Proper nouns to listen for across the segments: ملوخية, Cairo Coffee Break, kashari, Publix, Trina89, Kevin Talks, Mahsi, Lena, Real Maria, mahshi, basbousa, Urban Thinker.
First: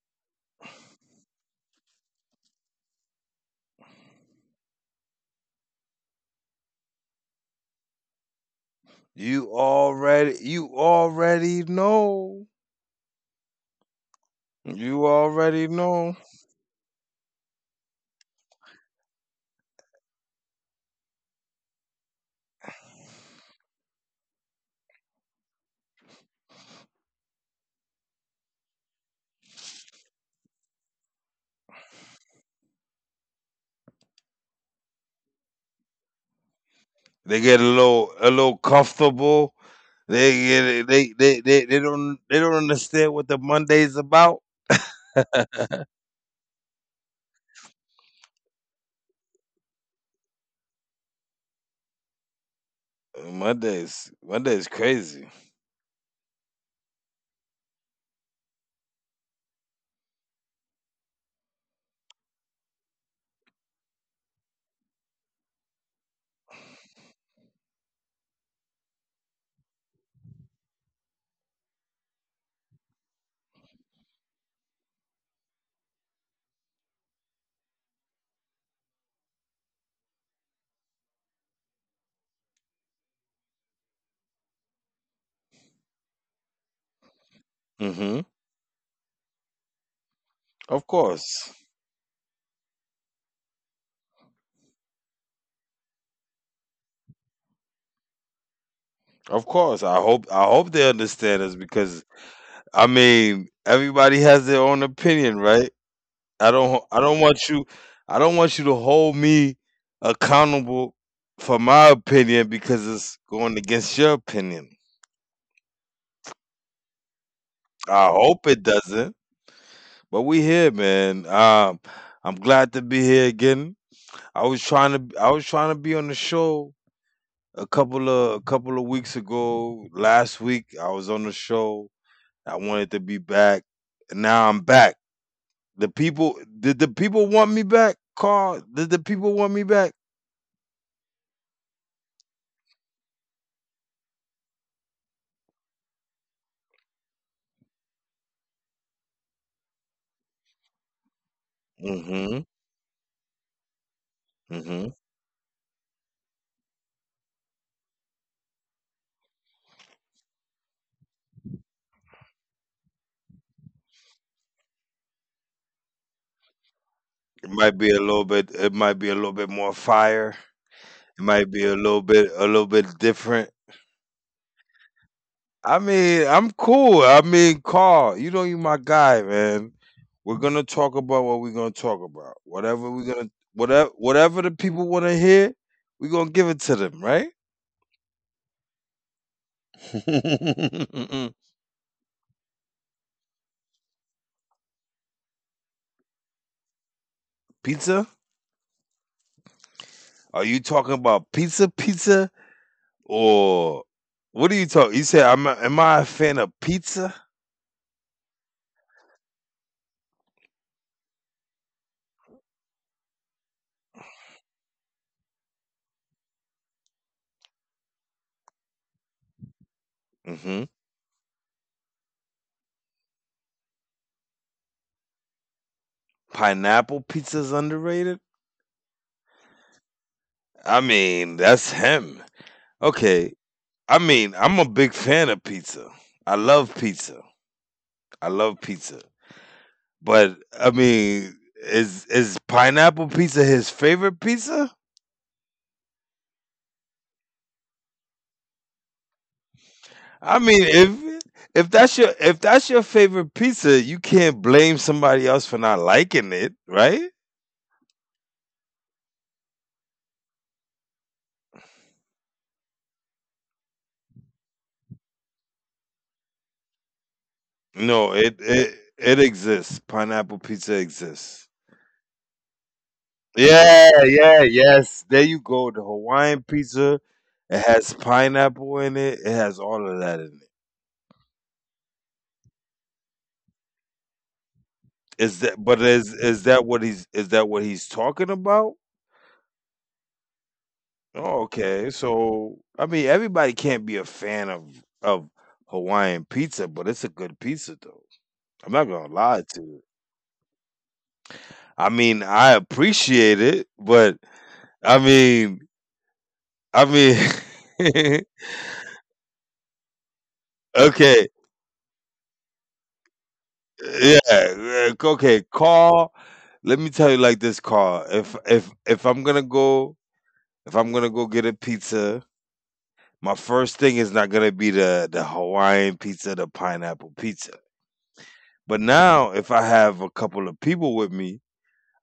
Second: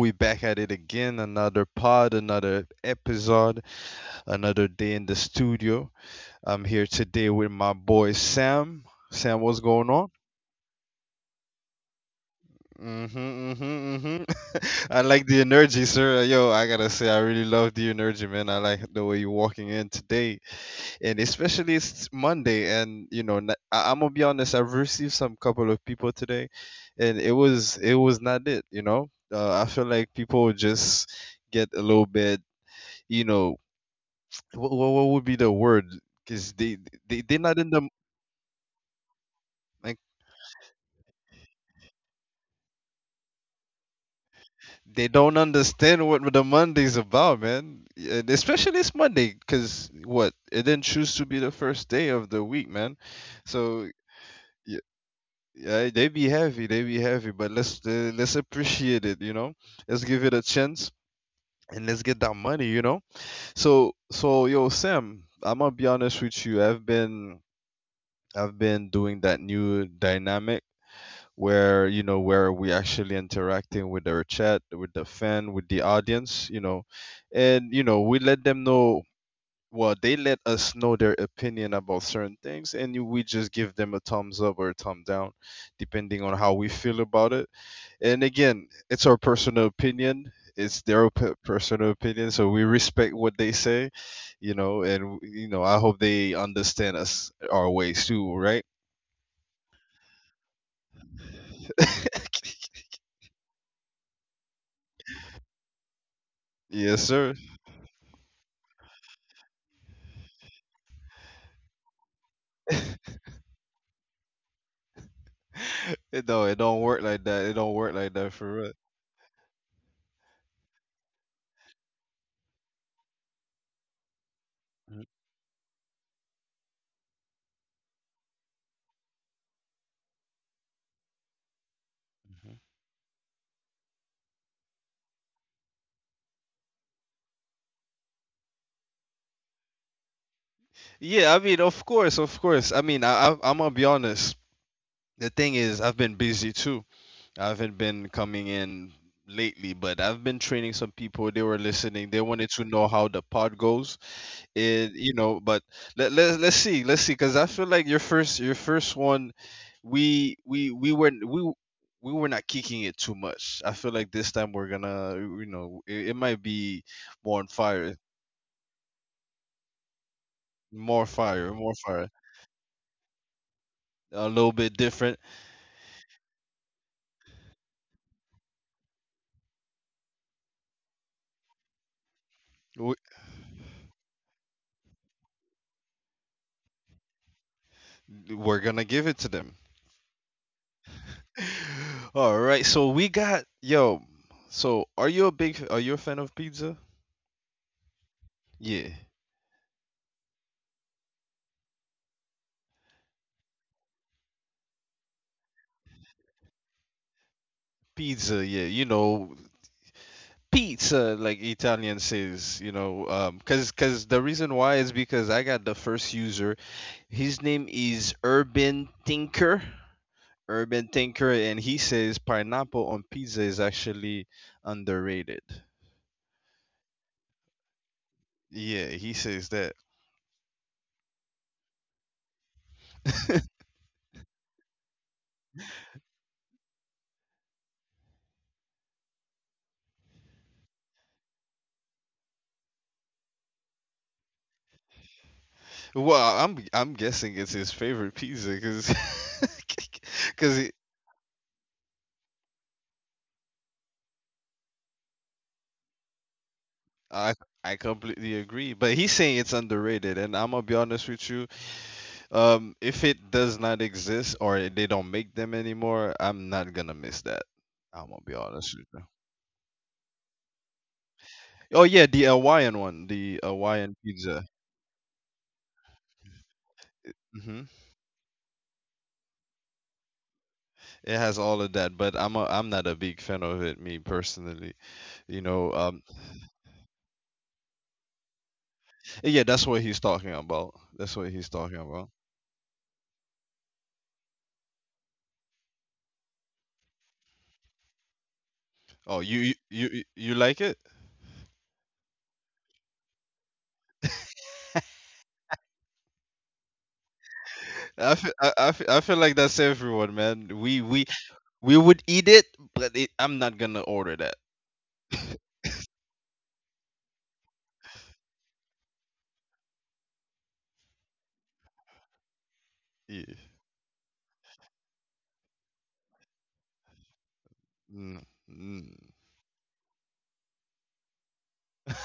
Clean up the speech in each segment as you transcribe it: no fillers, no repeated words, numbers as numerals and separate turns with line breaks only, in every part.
We back at it again. Another pod, another episode, another day in the studio. I'm here today with my boy Sam. Sam,
You
what's going on?
already you already know.
Mm-hmm, mm-hmm, mm-hmm. I
You
like the
already
energy,
know.
sir. Yo, I gotta say, I really love the energy, man. I like the way you're walking in today, and especially it's Monday, and I'm gonna be honest. I've received some couple of people today, and it was not it. You know, I feel like people just get a little bit, you know, what would be the word? Because they they're
They
not
get a
in the
little a little comfortable.
like
They get they don't understand what the Monday's about.
they don't understand what the Monday's about, man. And especially it's Monday, because what it didn't choose to be the first day of the week, man. So
Monday's crazy.
yeah, they be heavy, but let's appreciate it, you know. Let's give it a chance and let's get that money, you know. So yo Sam, I'm gonna be honest with you. I've been doing that new dynamic where you know where we actually interacting with our chat, with the fan, with the audience, you know, and you know we let them know well they let us know their opinion about certain things and we just give them a thumbs up or a thumb down depending on how we feel about it,
hmm
and again it's our personal opinion, it's
Of
their
course.
personal opinion, so we respect what they say, you know. And you know I hope they understand us our ways too, right?
Of course. I hope they understand us because I mean everybody has their own opinion, right? I don't I
Yes
don't
sir.
want you I don't want you to hold me accountable for my opinion because it's going against your opinion.
It, no, it don't work like that, it don't work like that
I
for real.
hope it doesn't. But we here, man. I'm glad to be here again. I was trying to be on the show a couple of weeks ago. Last week I was on the show.
Mhm.
I wanted to be back. And now I'm back. The people did the people want me back? Carl, did the people want me back?
Yeah, I mean, of course, of course. I mean, I'm gonna be honest. The thing is I've been busy too. I haven't been coming in lately, but I've been training some people. They were listening, they
Mm-hmm.
wanted to know how the pod goes,
Mm-hmm.
it you know. But let's see, let's see, because I feel like your first one, we we were not kicking it too much. I feel like this time we're gonna, you know, it might be more on
It might be
fire.
a little bit. It might be a little bit more fire.
More
It might
fire,
be
more
a little
fire.
bit. A little bit different.
A little bit different.
I mean, I'm cool. I mean, Carl, you know you my guy, man. We're gonna talk about what we're gonna talk about.
we,
Whatever we're gonna. Whatever. Whatever the people want to hear, we're gonna give it to them, right?
we're gonna give it to them. All right, so we got yo. Are you a fan of pizza?
Pizza?
Yeah,
Are you talking about pizza, pizza, or what are you talking? You said, am I a fan of pizza?
pizza. Yeah, you know pizza like Italian says. You know, cause the reason why is because I got the first user. His name is Urban Thinker.
hmm
Urban Thinker, and he says pineapple on pizza is actually underrated.
Pineapple pizza is underrated.
Yeah, he says that.
I mean, that's him. Okay. I mean, I'm a big fan of pizza. I love pizza. I love pizza. But I mean, is pineapple pizza his favorite pizza?
Well, I'm guessing it's his favorite pizza because
I
cause
mean, if that's your favorite pizza, you can't blame somebody else for not liking it,
I
right?
I completely agree, but he's saying it's underrated, and I'm gonna be honest with you. If it does not exist or they don't make them anymore, I'm not gonna miss that. I'm gonna be
No, it
honest with
it
you.
it exists. Pineapple pizza exists.
Oh yeah, the Hawaiian one, the Hawaiian
Yeah, yeah,
pizza.
yes. There you go. The Hawaiian pizza. It
Hmm.
has pineapple in it. It has all of that in it.
It has all of that, but I'm not a big fan of it, me personally. You know,
Is that what he's is that what he's talking about?
yeah, that's what he's talking about. That's what
Oh,
he's talking
okay.
about.
So I mean everybody can't be a fan of Hawaiian pizza, but it's a good pizza though. I'm not gonna
Oh,
lie to you.
you, you like it?
I mean, I appreciate it, but I mean I mean
I feel like that's everyone, man. We we
okay.
We would eat it, but it, I'm not gonna order
Yeah,
that.
like, okay, Carl. Let me tell you like this, Carl. If I'm gonna go, get a pizza,
Yeah,
my first thing is not gonna be the Hawaiian pizza, the pineapple pizza.
mm,
But
mm.
now, if I have a couple of people with me,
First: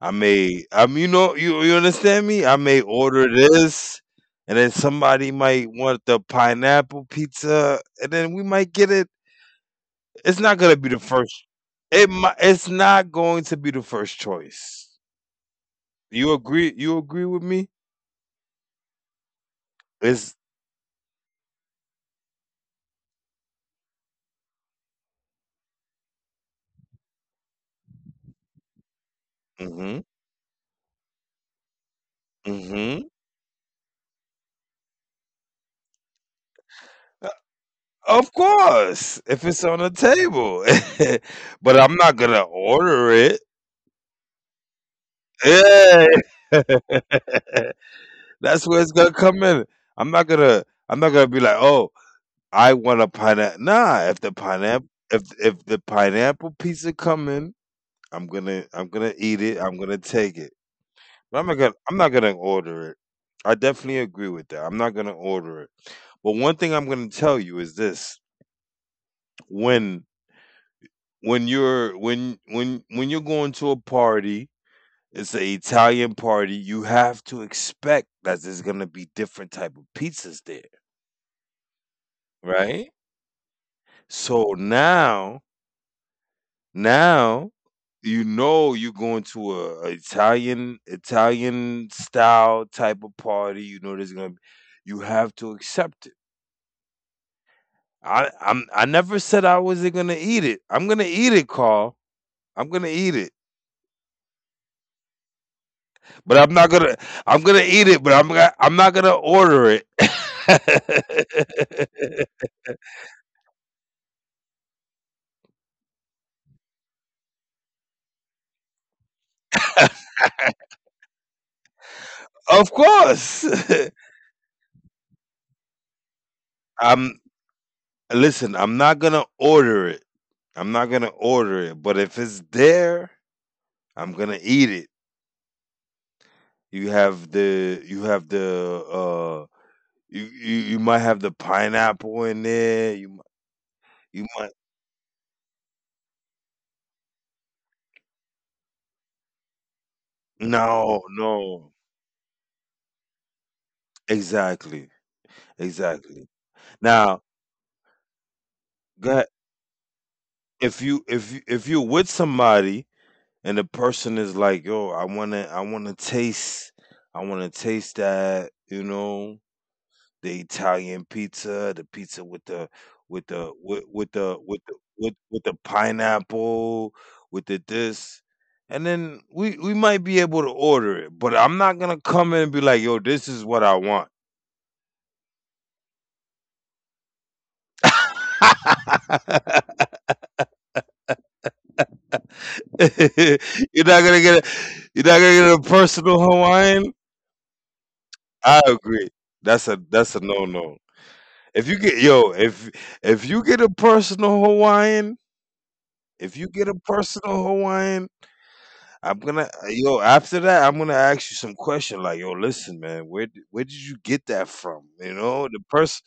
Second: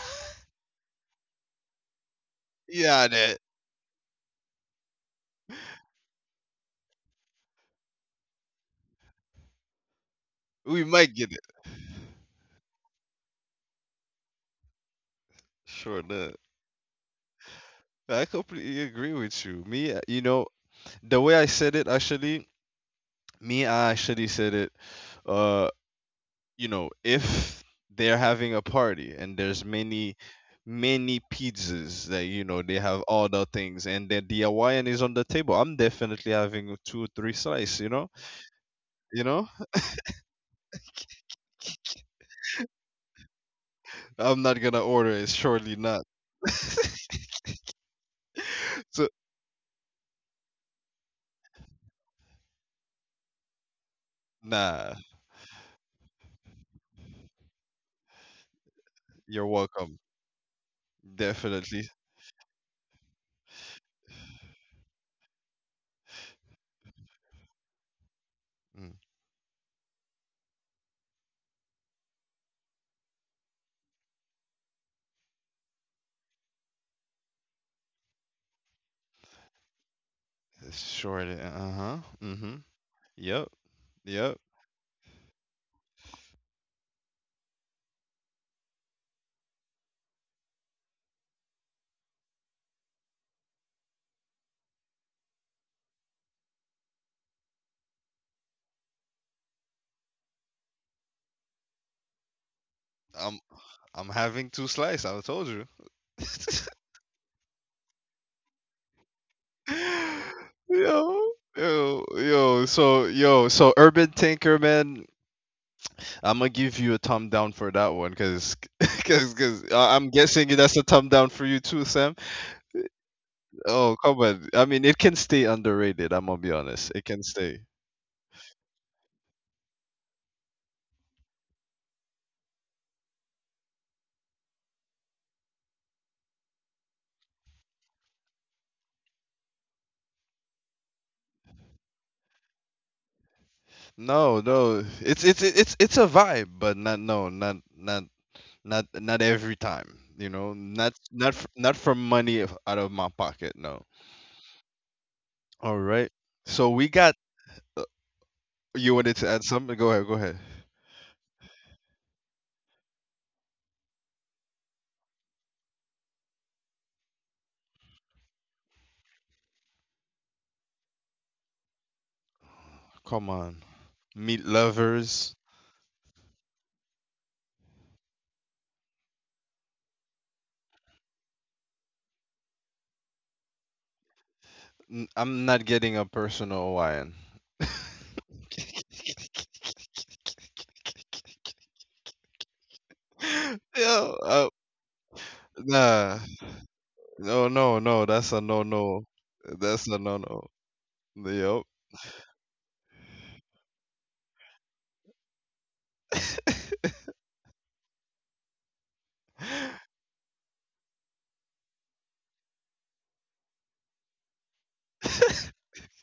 I may, you know, you understand me? I may
Yeah,
order
that
this, and then somebody might want the pineapple pizza, and then we might get it. It's not gonna
we
be the
might get
first.
it.
It's not going to be the first choice.
Sure,
You
that
agree? You agree with me?
I completely agree with you. Me, you
It's
know, the way I said it, actually, me, I actually said it. Uh, you know, if they're having a party and there's
hmm
many, many pizzas that you know they
hmm
have all the things, and then the Hawaiian is on the table, I'm definitely having two, three slice.
of course,
You
if
know,
it's on the table, but I'm not gonna order it.
I'm not gonna order it. Surely not.
Yeah, that's where it's
So
gonna come in. I'm not gonna be like, oh, I want a pineapple. Nah,
nah,
if the pineapple pizza come in, I'm gonna eat
you're
it. I'm gonna
welcome.
take it. But
Definitely.
I'm not gonna order it. I definitely agree with that. I'm not gonna order it. But one thing I'm gonna tell you is this,
Mm.
when when you're when you're going to a party, it's an Italian party, you have to expect that there's gonna be different type of pizzas there,
Short. Uh huh. Mm-hmm.
right?
Yep. Yep.
So now, now you know you're going to a, Italian style type of party, you know there's gonna be, you have to accept it. I never said I wasn't gonna eat it. I'm gonna eat it, Carl. I'm gonna eat it,
I'm I'm having two slice. I told you.
but I'm not gonna. I'm gonna eat it, I'm not gonna order it.
Yo. Yo. Yo. So yo. So Urban Tinker, man. I'm gonna give you a thumb down for that one, cause, I'm guessing that's a thumb down for you too, Sam.
Of course,
Oh come on. I mean, it can stay underrated. I'm gonna be honest. It
I'm.
can stay.
Listen, I'm not gonna order it. I'm not gonna order it. But if it's there, I'm gonna eat it. You have the. You have the. You might have the pineapple in there. You
No,
might.
no. It's it's a vibe, but not no, not not not every time, you know? Not
No,
not
no,
not for out of my pocket, no.
exactly.
All right.
Exactly.
So we got
Now,
you wanted to add
that
something? Go ahead, go ahead.
if you if you're with somebody and the person is like, "Yo, I wanna taste that," you know, the Italian pizza, the pizza with the
Come on. Meat lovers.
with the pineapple, with the this, and then we might be able to order it, but I'm not gonna come in and be like, "Yo, this is what I want."
I'm not getting a personal Hawaiian.
you're not gonna
Yo,
get a, you're not gonna get a personal
nah.
Hawaiian.
No, no, no. That's a
I
no
agree.
no. That's a
That's a
no
no
no.
no.
Yup.
If you get yo, if if you get a personal Hawaiian, if you get a personal Hawaiian, I'm gonna yo after that I'm gonna ask you some question like, yo listen man, where did you get that from? You know,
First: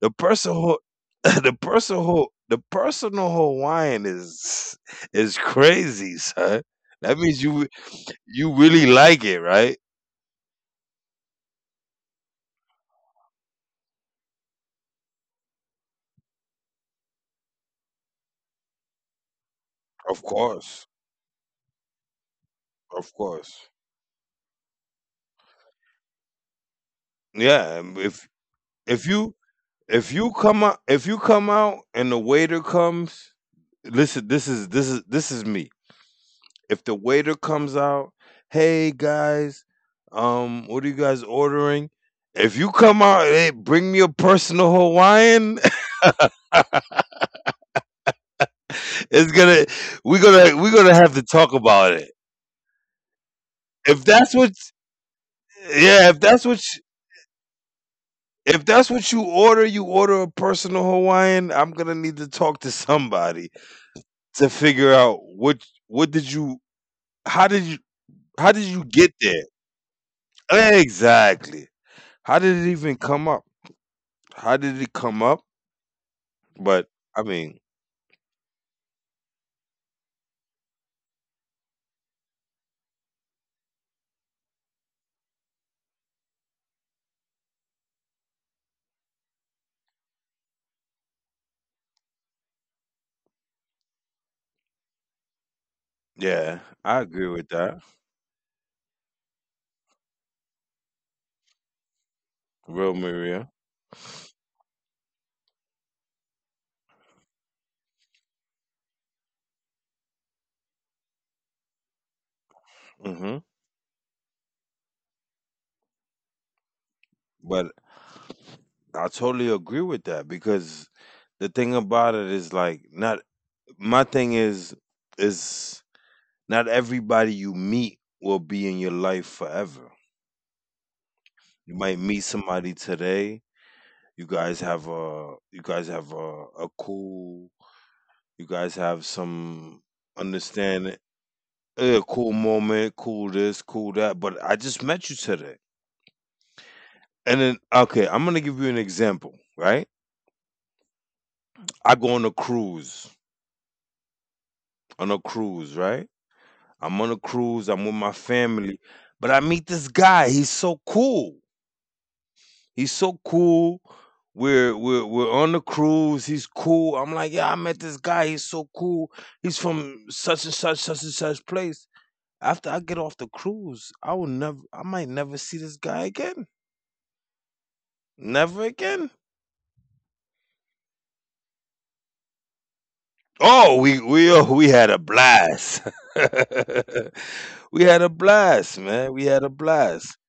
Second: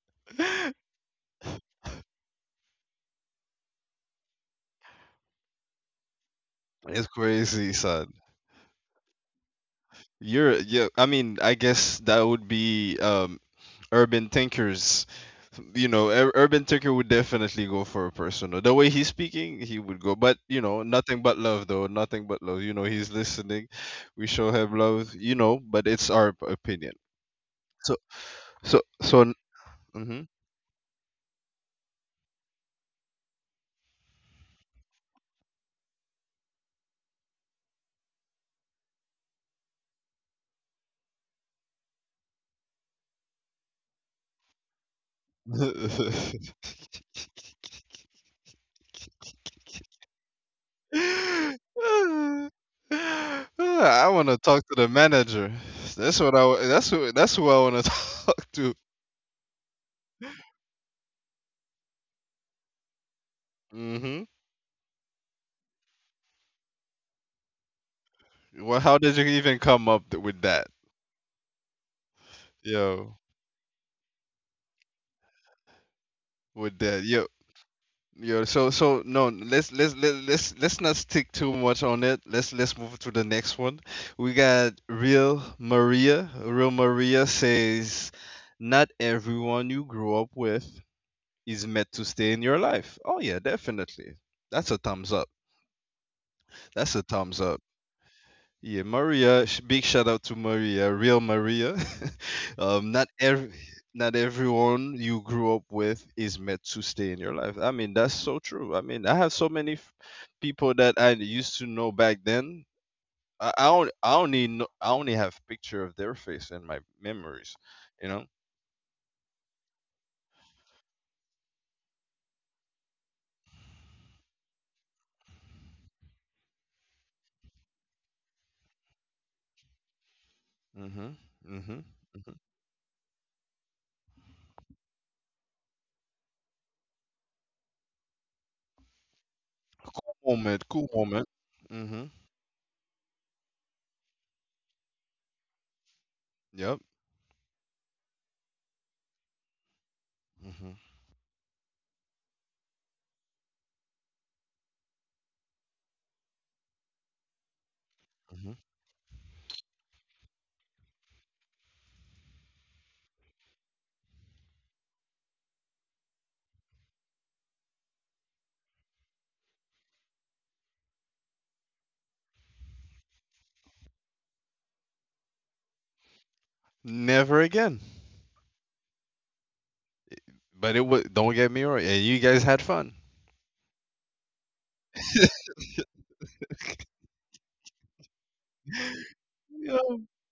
the person who the person who the personal Hawaiian is crazy, son.
It's
That means you
crazy, son.
You really like it, right?
You're yeah, I mean, I guess that would be urban thinkers. You know, urban thinker would definitely go for a personal. The way he's speaking, he would go.
Of
But you know,
course.
nothing but love though. Nothing but love. You know, he's
Of
listening.
course.
We show him love. You know, but it's our opinion.
Yeah,
So
and if
so
if
so.
you
Mm-hmm.
if you come out and the waiter comes, listen, this is this is me. If the waiter comes out, "Hey guys, what are you guys ordering?" If you come out, hey, bring me a personal Hawaiian. It's gonna, we're gonna have to talk about it.
I
If
want to
that's
talk
what,
to the manager.
yeah,
That's who. That's who I want to talk
if
to.
that's what you order a personal Hawaiian, I'm gonna need to talk to somebody
Mm-hmm.
to figure out what did you how did you how did
Well,
you
how did
get
you
there?
even with that?
Exactly. How did it even
Yo,
come up? How did it come up?
with
But
that.
I
Yo,
mean,
yo. No. Let's let- let's not stick too much on it. Let's move to the next one. We got real Maria. Real Maria says, "Not everyone you grow up with is meant to stay in your life." Oh yeah, definitely. That's a thumbs up.
yeah,
That's
I
a
agree
thumbs
with
up.
that.
Yeah, Maria. Big shout out to Maria, real Maria. um,
Real
not
Maria.
every, not everyone you grew up with is meant to stay in your life. I mean, that's so true. I mean, I have so many people that I used to know back then.
hmm
I don't, I only, know, I only have picture of their face in my memories.
But
You know.
I totally agree with that because the thing about it is like not my thing is is not everybody you meet will be in your life forever.
Mhm.
You
Mhm.
might meet
Mhm.
somebody today. You guys have a cool. You guys have some
Cool moment. Cool
understanding.
moment. Mhm.
Cool moment, cool this, cool that. But I just met you today.
Yep.
And then, okay, I'm gonna give you an example, right?
Mhm.
I go on a cruise, right? I'm on a cruise. I'm with my
Mhm.
family, but I meet this guy. He's so cool. He's so cool. We're we're on the cruise. He's cool. I'm like, yeah, I met this guy. He's so cool. He's from such and such place. After I get off the cruise, I will never. I might never see this guy again.
Never again.
Never again.
But it was. Don't get me wrong. And you guys had fun.
Oh, we oh, we had a blast. We had a blast, man. We had a blast.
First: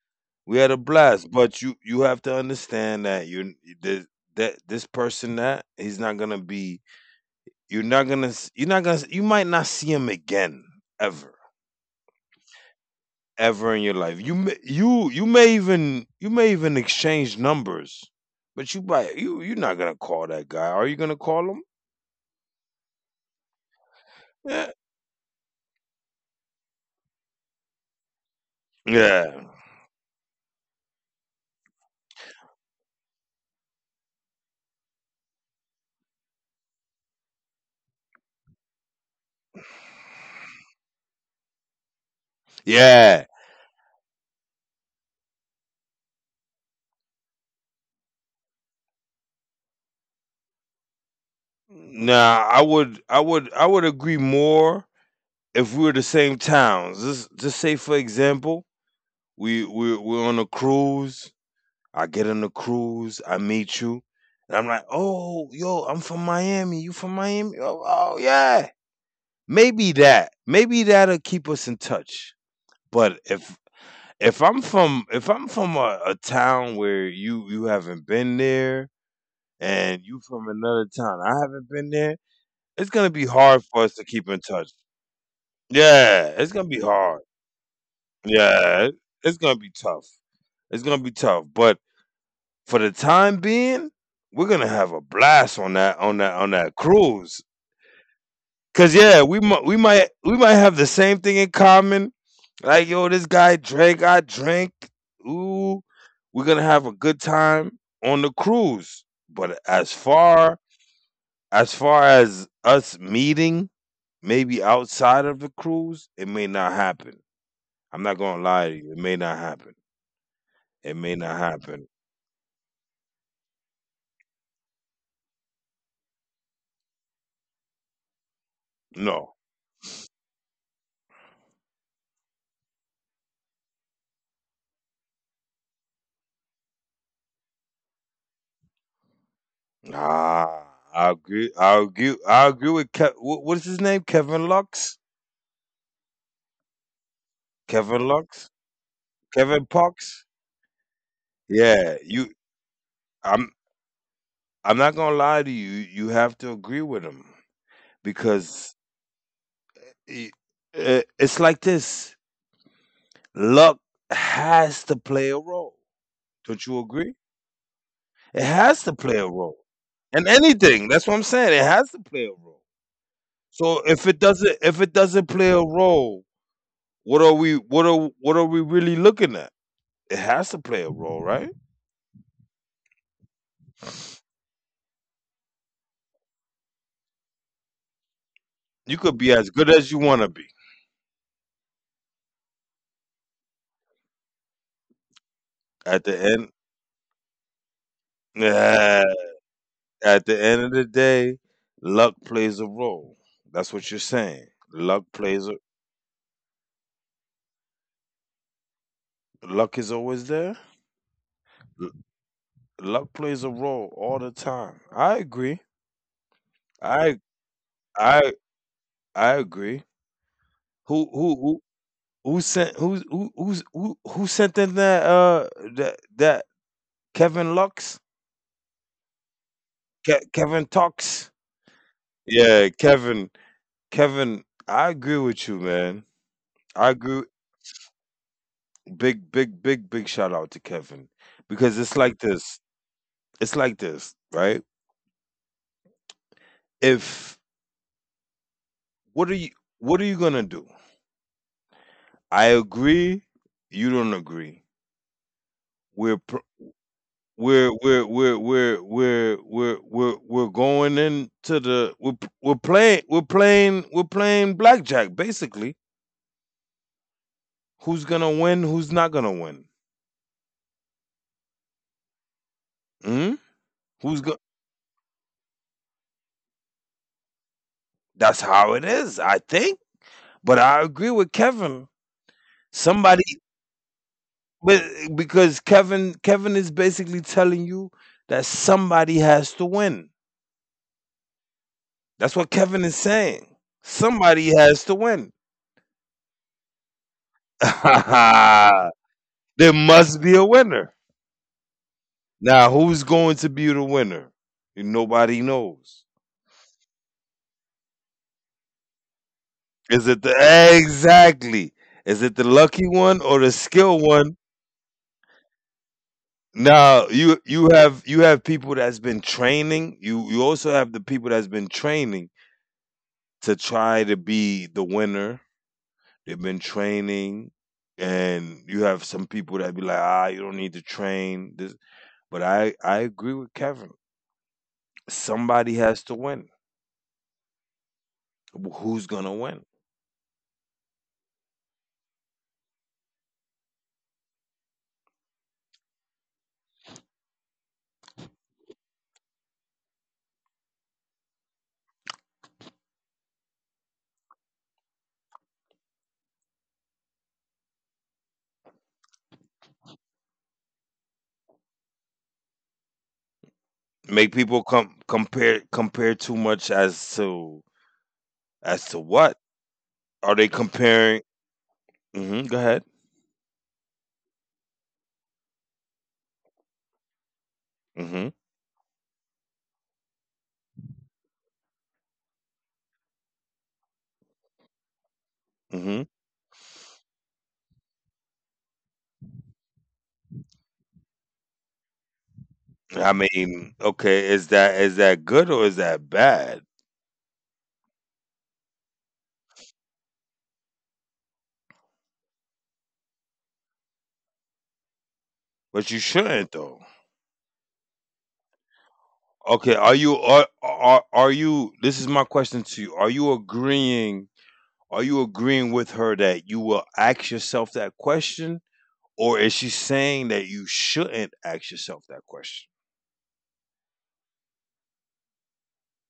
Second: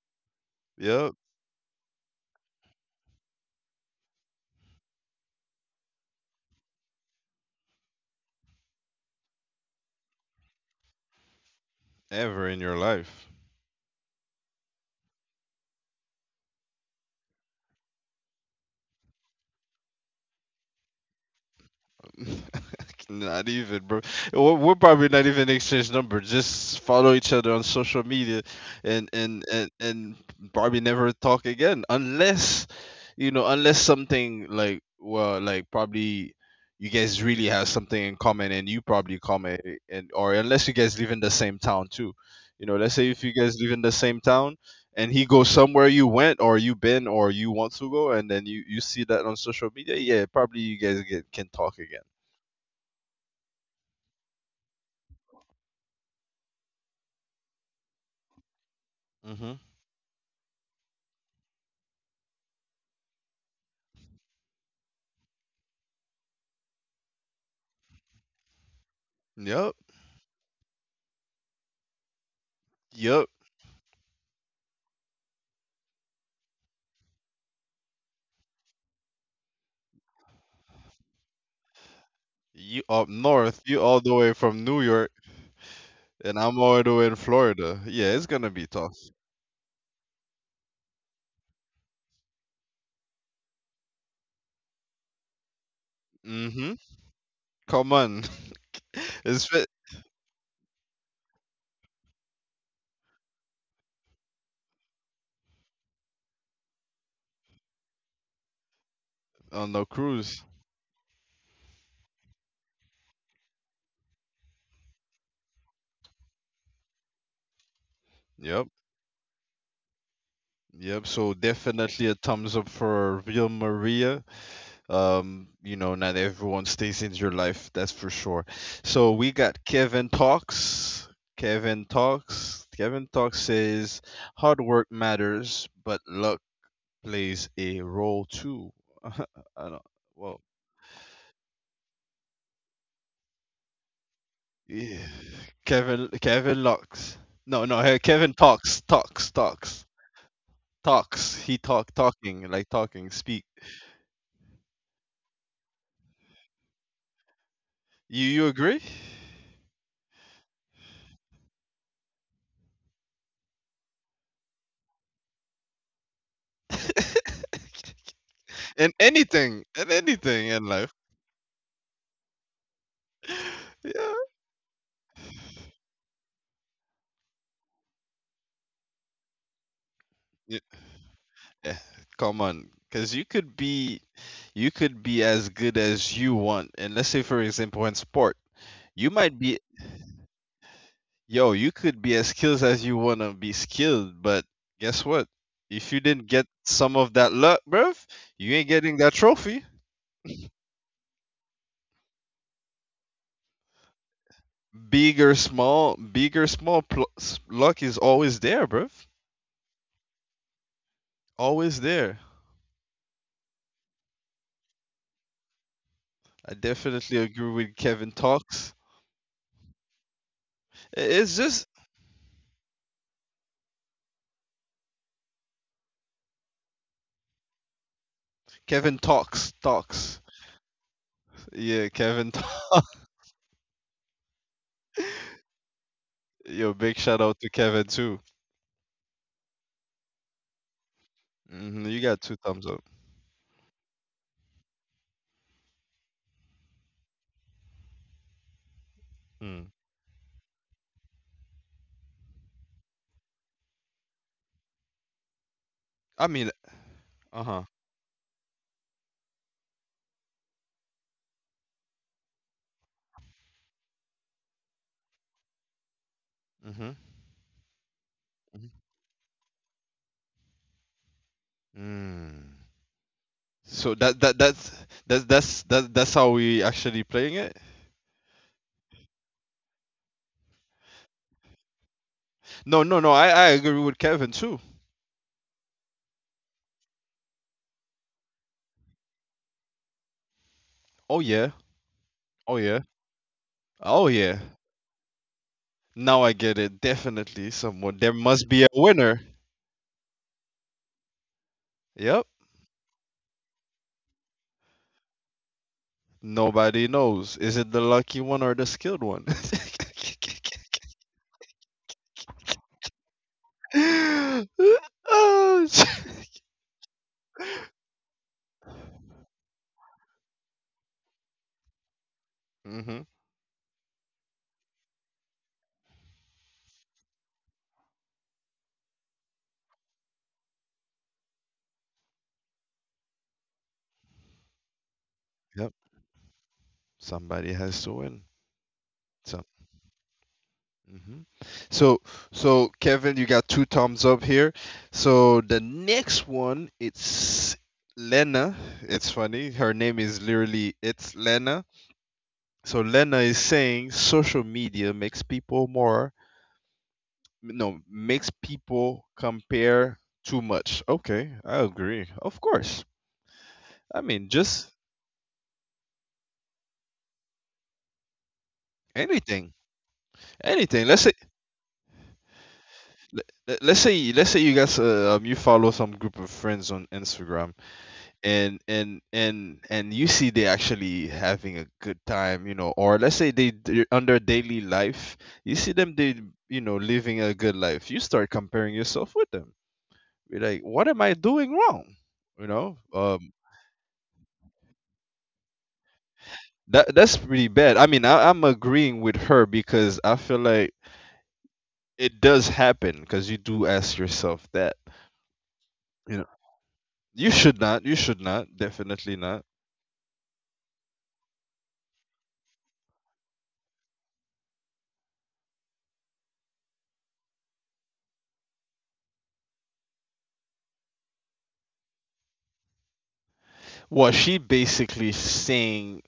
We had a
Yep,
blast. But you have to understand that you that that this person, that he's not gonna be. You might not see him again ever,
ever in your life.
ever in your life. You may even, exchange numbers, but you're not gonna call that guy. Are you gonna call him?
Not even, bro.
Yeah,
We're probably not even exchange number. Just follow each other on social media, and
yeah,
probably never talk again unless, you know, unless something like well, like probably you guys really have something in common, and you probably comment, and or unless you guys live in the same town too. You know, let's say
yeah.
if you guys live in the same town, and he goes somewhere you went or you been or you want to go and then you see that on social media, yeah, probably you guys can talk again.
Nah, I would agree more if we were the same towns. Just say for example,
Mm-hmm.
we're on a cruise. I get on the cruise, I meet you, and I'm like, oh, yo, I'm from Miami. You from Miami? Oh, oh yeah.
Yep.
Maybe that. Maybe that'll keep us in touch. But
Yep.
if I'm from a town where you haven't been there, and you from another town I haven't been there,
You up
it's gonna be
north, you
hard
all the
for us
way
to
from
keep in
New
touch.
York, and I'm
Yeah, it's
all the
gonna
way
be
in
hard.
Florida. Yeah, it's gonna be tough.
Yeah, it- it's gonna be tough. It's gonna be tough. But for the time being, we're gonna have a blast on that on that on that
Mm-hmm.
cruise.
Come on.
Cause
It's
yeah,
fit
we might we might have the same thing in common. Like yo, this guy drank, I drank. Ooh, we're gonna have a good time on the cruise. But
on the cruise.
as far as us meeting, maybe outside of the cruise, it may not happen. I'm not gonna lie
Yep.
to you, it may not happen. It
Yep.
may
So
not happen.
definitely a thumbs up for Real Maria. You know, not everyone stays in your life, that's for sure. So we
No,
got Kevin Talks. Kevin Talks. Kevin Talks says hard work matters, but luck plays a role too. I don't, well,
ah, I agree. I agree. I agree with what is his name? Kevin Lux.
yeah. Kevin Lux. No, no,
Kevin
Kevin
Lux.
talks, talks,
Kevin
talks,
Pox.
talks. He
Yeah, you.
talking like talking, speak.
I'm. I'm not gonna lie to you. You have to agree with him
You
because
agree?
i- it's like this. Luck has to play a role. Don't you agree? It has to
In
play a role.
anything, in
And
anything in
anything.
life.
That's what I'm saying. It has to play a role. So
Yeah.
if it doesn't play a role, what are we really looking at? It has
Y-
to play a role, right?
eh, Come on, because you could be as good as you want. And let's say, for example, in sport,
You
you
could
might
be
be
as good as you want to be.
yo, you could be as skilled as you wanna be skilled, but guess what? If you
At the
didn't get
end,
some of that luck, bruv, you ain't getting
yeah,
that trophy.
at the end of the day, luck plays a role. That's what you're saying. Luck plays a,
Big or small, luck is always there, bruv.
luck is always there.
Always
L-
there.
Luck plays a role all the time. I agree.
I definitely
I
agree with Kevin
I
Talks.
I agree. Who who
It's
who
just
who sent, who who's- who sent in that that Kevin Lux,
Kevin Talks, Talks.
Kevin Tux?
Yeah, Kevin.
Yeah,
Talks.
Kevin. Kevin, I agree with you, man.
Yo,
I
big
agree.
shout out to Kevin too.
Big shout out to Kevin because
Hmm,
it's
you
like
got two
this.
thumbs up.
It's like this, right? If what are you
Mm.
what are you gonna do? I agree. You don't agree. We're
I
pr-
mean, uh huh.
we're going into the, we're playing blackjack basically.
Mm-hmm.
Who's gonna
Mm-hmm.
win? Who's not gonna win?
Hmm.
Hmm?
So
Who's going? to
that's how we actually playing it.
That's how it is, I think. But I agree with Kevin.
No, no, no. I
Somebody,
agree with Kevin too.
but because Kevin is basically telling you that somebody has to win.
Oh yeah. Oh
That's
yeah.
what Kevin is saying.
Oh yeah.
Somebody has to win.
Now I get it. Definitely someone. There must be a winner.
There must be a winner.
Yep.
Now, who's going to be the winner? Nobody knows.
Nobody knows. Is it the lucky one or the skilled one?
Is it the, exactly? Is it the lucky one or the skill one?
Mm-hmm.
Now you have, you have people that's been training. You also have the people that's been training to try to be the winner. They've been training, and you have some people that be like, ah, you don't need to train. This, but I agree with Kevin. Somebody
Yep.
has to win.
Somebody has to win.
Who's gonna
So
win?
mhm. So, so, Kevin, you got two thumbs up here. So the next one, it's Lena. It's funny. Her name is literally it's Lena. So Lena is saying social media makes people more no makes people compare too much. Okay, I agree. Of course. I mean,
Make people
just
compare, too much, as to what
anything,
are they
anything. Let's say
comparing? Hmm, go ahead.
let's say you guys you follow some group of friends on Instagram
Hmm.
and you see they actually having a good time, or let's say they're under daily life, you see them,
Hmm.
they living a good life. You start comparing yourself with them. You're like, what am I doing wrong? you know
I
um
mean, okay, is that, is that good or is that bad?
that that's pretty bad. I mean, I'm agreeing with her because I feel like it does happen, because you do ask yourself that
But you
you know
shouldn't, though.
you should not, you should not, definitely not.
Okay, are you, this is my question to you. Are you agreeing, are you agreeing with her that you will ask yourself that question, or is she saying that you shouldn't ask yourself that question?
Well, she basically saying,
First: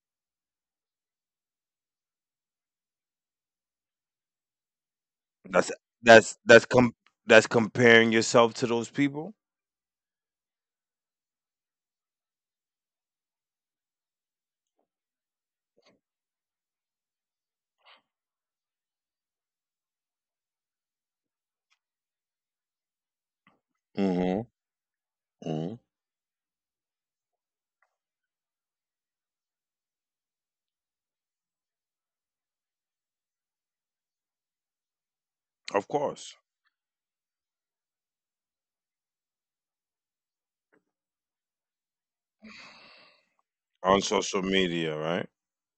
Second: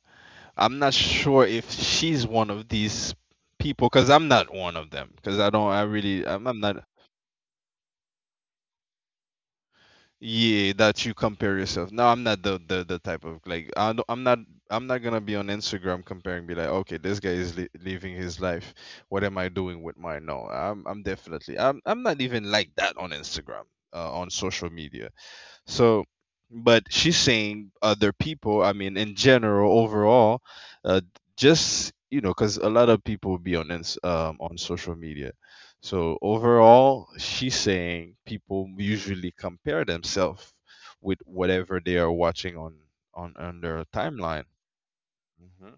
I'm not sure if she's one of these people, because I'm not one of them. Because I don't,
That's
I really,
that's
I'm
that's
not.
com- that's comparing yourself to those people?
Yeah, that you compare yourself. No, I'm not the type of, like, I don't, I'm not. I'm not gonna be on Instagram comparing, be like, okay, this guy is living his life, what am I doing with mine? No, I'm, I'm definitely, I'm not even like that on Instagram, on
Mhm.
social media.
Mhm.
So, but she's saying other people, I mean, in general, overall, uh, just, you know, because a lot of people be on on social media.
Of
So
course.
overall, she's saying people usually compare themselves with whatever they are watching on their
On social
timeline.
media, right?
Hmm.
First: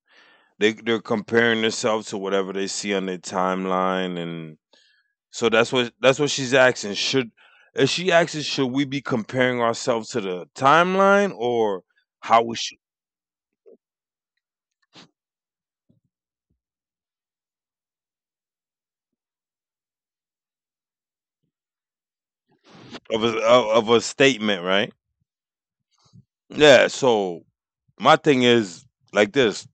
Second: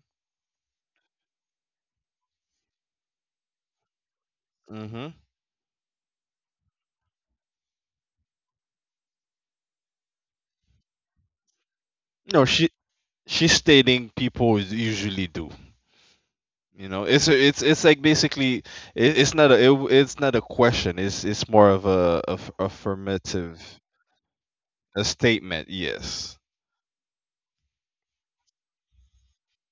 They, they're comparing themselves to whatever they see on their timeline, and
Hmm.
so that's what she's asking. Should, is she asking should we be comparing ourselves to the timeline, or how
No,
we
she,
should,
she's stating people usually do. You know, it's a, it's like basically it's not a, it's not a question. It's more of a
of a,
affirmative,
of a statement, right?
a statement. Yes.
Yeah. So my thing is like this:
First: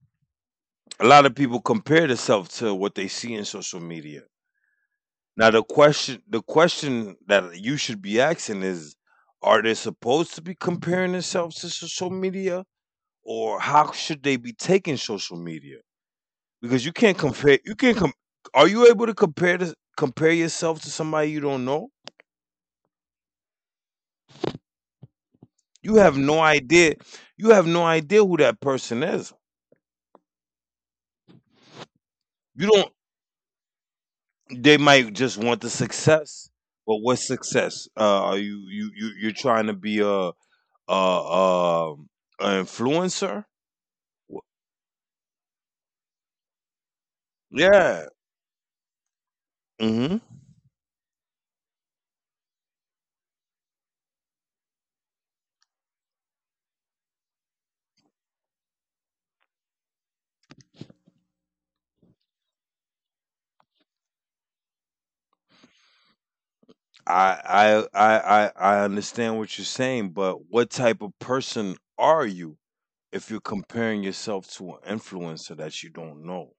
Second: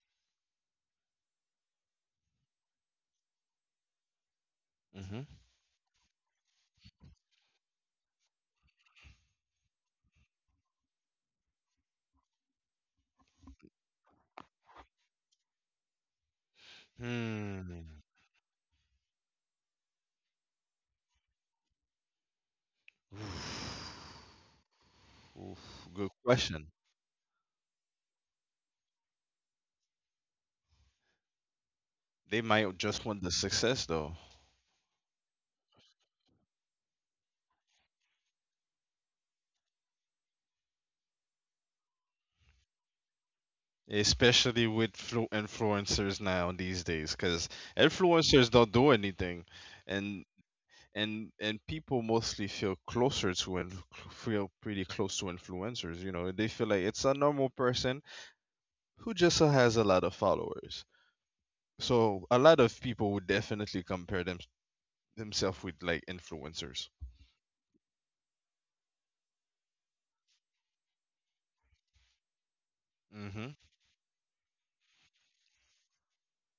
a lot of people compare themselves to what they see in social media.
Hmm.
Now the question that you should be asking is: are they supposed to be comparing themselves to social media, or how should they be taking social media? Because you can't compare. You can't
Hmm.
com- Are you able to compare, to compare yourself to somebody you don't know?
Oof. Oof.
You
Good
have no
question.
idea. You have no idea who that person is.
They
You
might
don't.
just want the success though,
They might just want the success, but what's success? Are you, you're trying to be a, a, a influencer? Wh-
especially with influencers now these days, because
Yeah.
influencers don't do anything,
Hmm.
and people mostly feel closer to and feel pretty close to influencers. You know, they feel like it's a normal person who just has a lot of followers. So a lot of people would definitely compare themselves with like influencers.
I understand what you're saying, but what type of person are you if you're
Hmm.
comparing yourself to an influencer that you don't know?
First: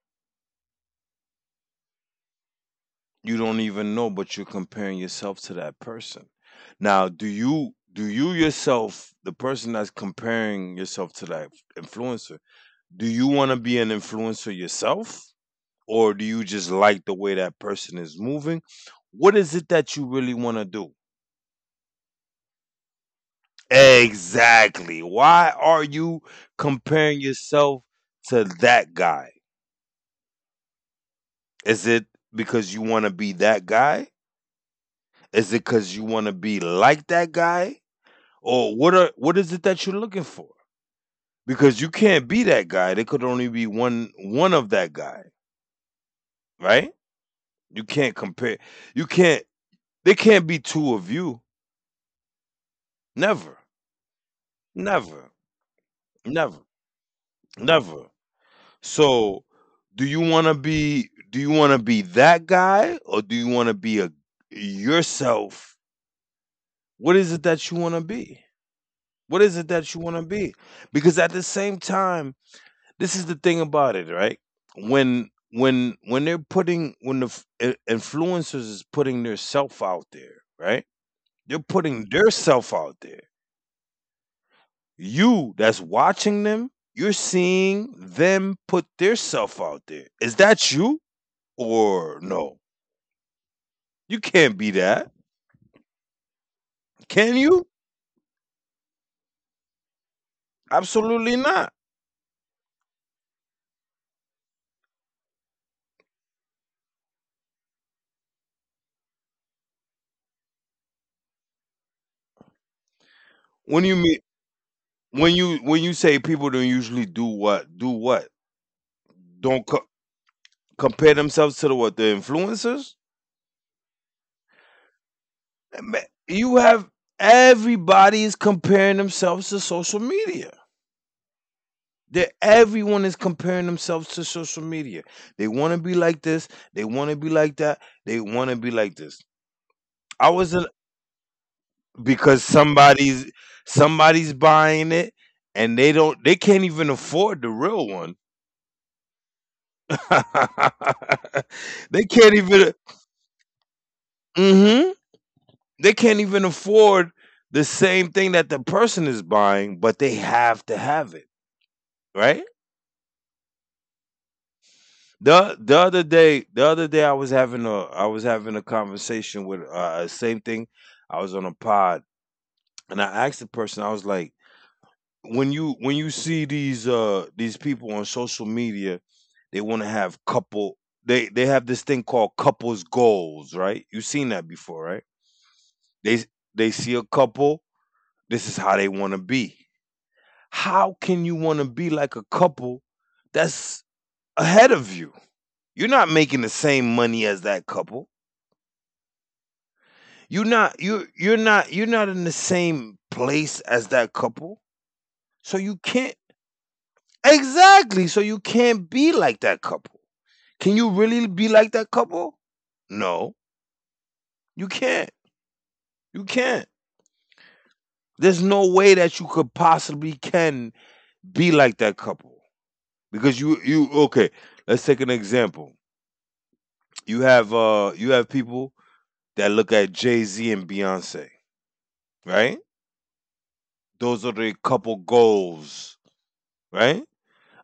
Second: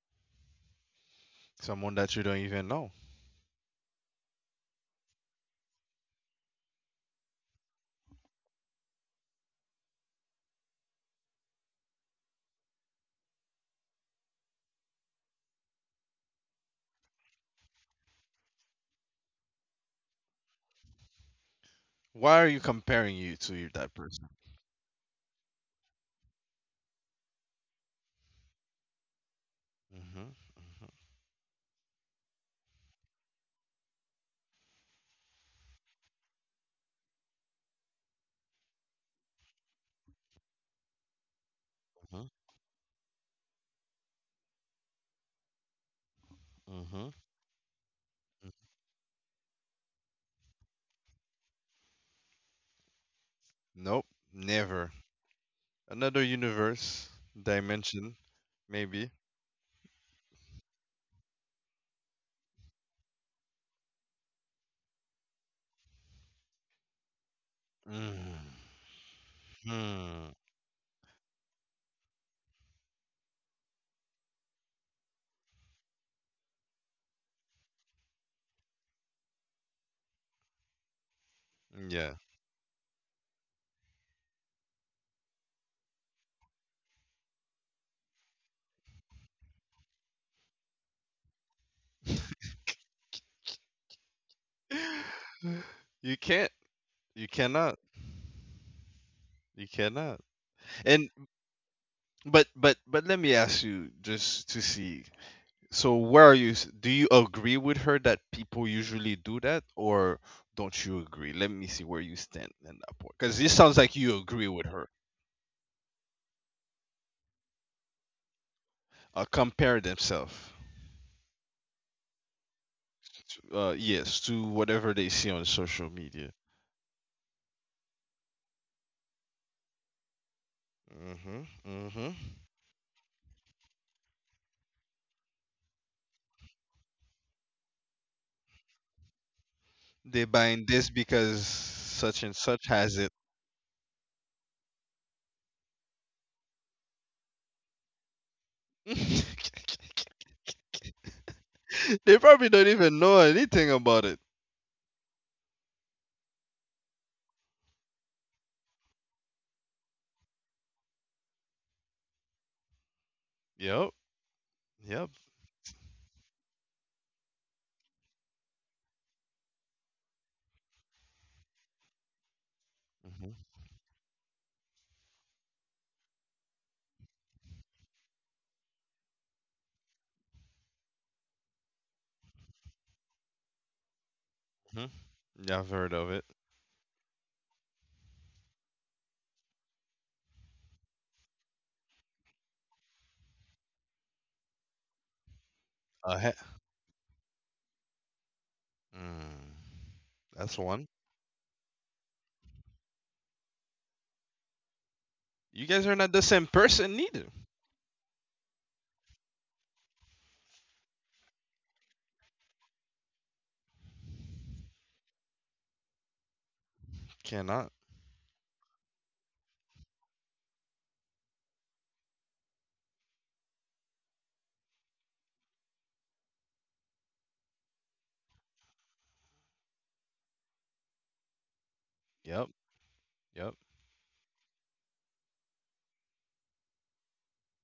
Someone that you don't even know.
You don't even know, but you're comparing yourself to that person. Now, do you yourself, the person that's comparing yourself to that influencer, do you want to be an influencer yourself? Or do you just like the way that person is moving? What is it that you really want to do?
Why are you comparing you to that person?
Exactly. Why are you comparing yourself to that guy?
Hmm.
Is it because you want to be that guy? Is it because you want to be like that guy? Or what are, what is it that you're looking for? Because you
Hmm.
can't be that guy. There could only be one of that guy,
Hmm.
right?
Hmm.
You can't compare. You can't. There can't be two of you. Never,
Nope, never.
never,
Another
never,
universe,
never.
dimension, maybe.
So, do you want to be? Do you want to be that guy, or do you want to be a, yourself? What is it that you want to be?
Hmm.
What is it that you want to be? Because at the same time, this is the thing about it, right? When they're putting, when the influencers is putting their self out there, right? They're putting
Yeah.
their self out there. You that's watching them, you're seeing them put their self out there. Is that you or no? You can't be that.
You can't. You
Can you?
cannot. You cannot. And
Absolutely not.
but let me ask you just to see. So where are you? Do you agree with her that people usually do that, or don't you agree? Let me see where you stand in that point, because this sounds
When you
like you
mean,
agree with her.
when you say people don't usually do, what do what, don't
Compare
co-
themselves,
compare themselves to the, what, the influencers?
yes, to whatever they see on social
Ma-,
media.
you have, everybody is comparing themselves to social media.
Mm-hmm. Mm-hmm.
That everyone is comparing themselves to social media. They want to be like this. They want to be like that. They want to be like this.
They
I
buying
wasn't,
this because such and
because
such has it.
somebody's, somebody's buying it and they don't, they can't even afford the real one.
They
They
probably don't
can't
even
even,
know anything about it.
mhm. They can't even afford the same thing that the person is buying, but they have to have it, right?
Yep. Yep.
The other day I was having a, I was having a conversation with same thing. I was on a pod and I
Mm-hmm.
asked the person, I was like, when you see these people on social media, they want to have couple, they have this thing called couples goals, right? You've seen that
Hmm.
before, right?
Yeah, I've heard of it.
They they see a couple, this is how they want to be. How can you want to be like a couple that's ahead of you? You're not
Uh, he-
making the same money as that couple.
mm,
You're
that's
not
one.
you you're not in the same place as that couple. So
You
you
guys are not
can't,
the same person neither.
exactly. So you can't be like that couple. Can you really be like that couple? No, you can't. You can't.
Cannot.
There's no way that you could possibly can be like that couple because you, okay. Let's take an example. You have, you have people that look at Jay Z and Beyonce,
Yep.
right?
Yep.
Those are the couple goals, right?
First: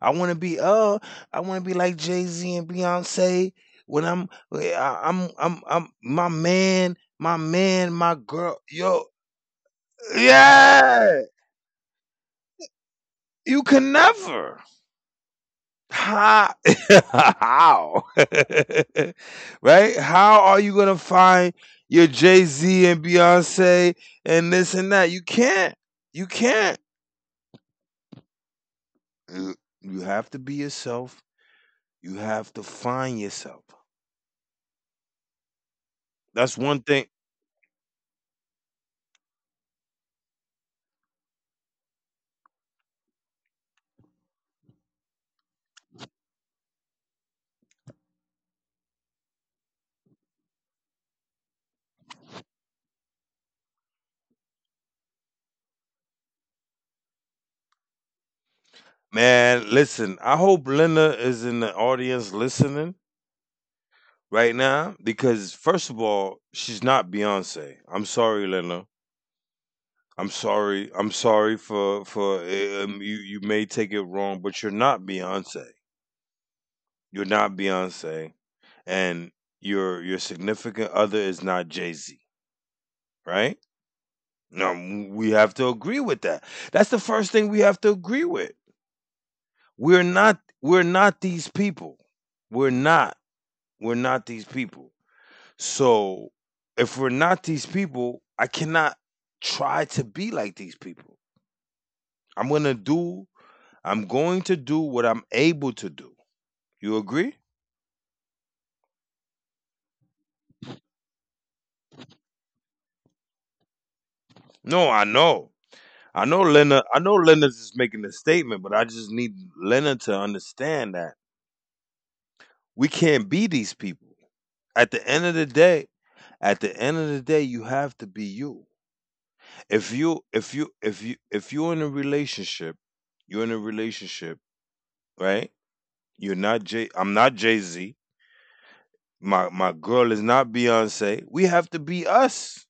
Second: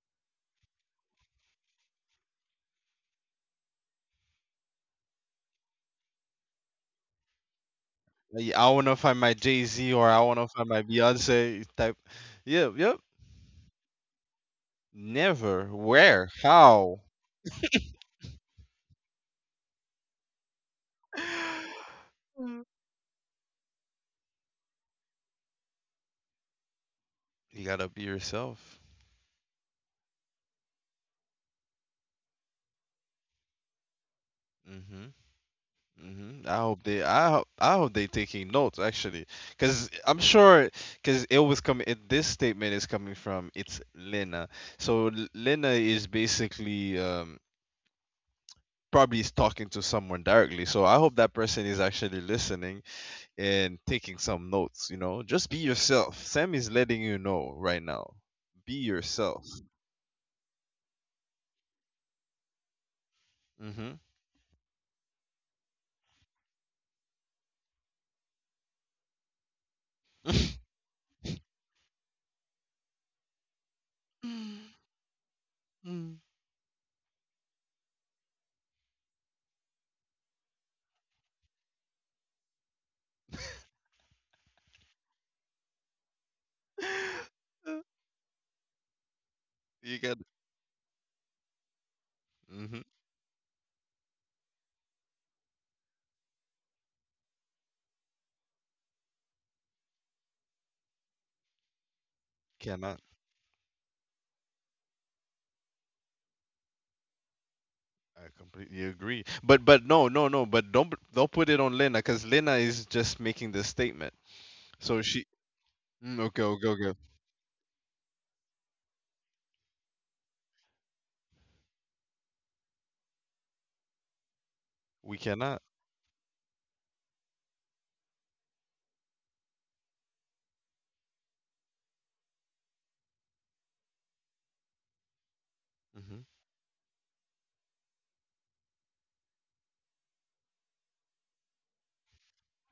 I want to be, I want to be like Jay Z and Beyonce. When I'm, I'm my man, my man, my
Like,
girl.
I wanna
Yo,
find my Jay Z or I wanna find my
yeah,
Beyonce type. Yep. Yep.
you can never.
Never. Where?
How?
How?
How? Right? How are you gonna find your Jay
Mm.
Z and Beyonce and this and that? You can't. You can't.
You gotta be yourself.
You you have to be yourself. You have to find yourself.
Hmm. I
That's one
hope they.
thing.
I hope. I hope they taking notes actually, because I'm sure. Because it was coming. This statement is coming from, it's Lena. So Lena is basically probably is talking to someone directly. So I hope that person is actually listening and taking some notes, you know. Just be yourself. Sam is letting you know right now. Be yourself.
Man, listen, I hope Linda is in the audience listening
Mhm.
right now because, first of all, she's not Beyonce. I'm sorry, Linda. I'm sorry. I'm sorry for you. You may take it wrong, but you're not Beyonce.
Mm.
You're not Beyonce, and your significant other is not Jay Z, right? No, we have to agree with that. That's the first thing we have to agree with.
you
We're
can
not. We're not these people. We're
Mhm.
not. We're not these people. So if we're not these people, I cannot try to be like these people. I'm gonna
Cannot.
do I'm going to do what I'm able to do. You agree?
I completely agree. But no, no, no, but don't put it on Lena, cuz Lena is just making this statement.
No,
So
I
she.
know.
Mm,
I know
okay, okay,
Lena,
okay.
I know Lena's just making a statement, but I just need Lena to understand that we can't be these people. At the
We
end of the
cannot.
day, at the end of the day, you have to be you. If you're in a relationship, you're in a relationship, right?
Mhm.
You're not Jay. I'm not Jay Z. My girl is not Beyonce. We have to be us,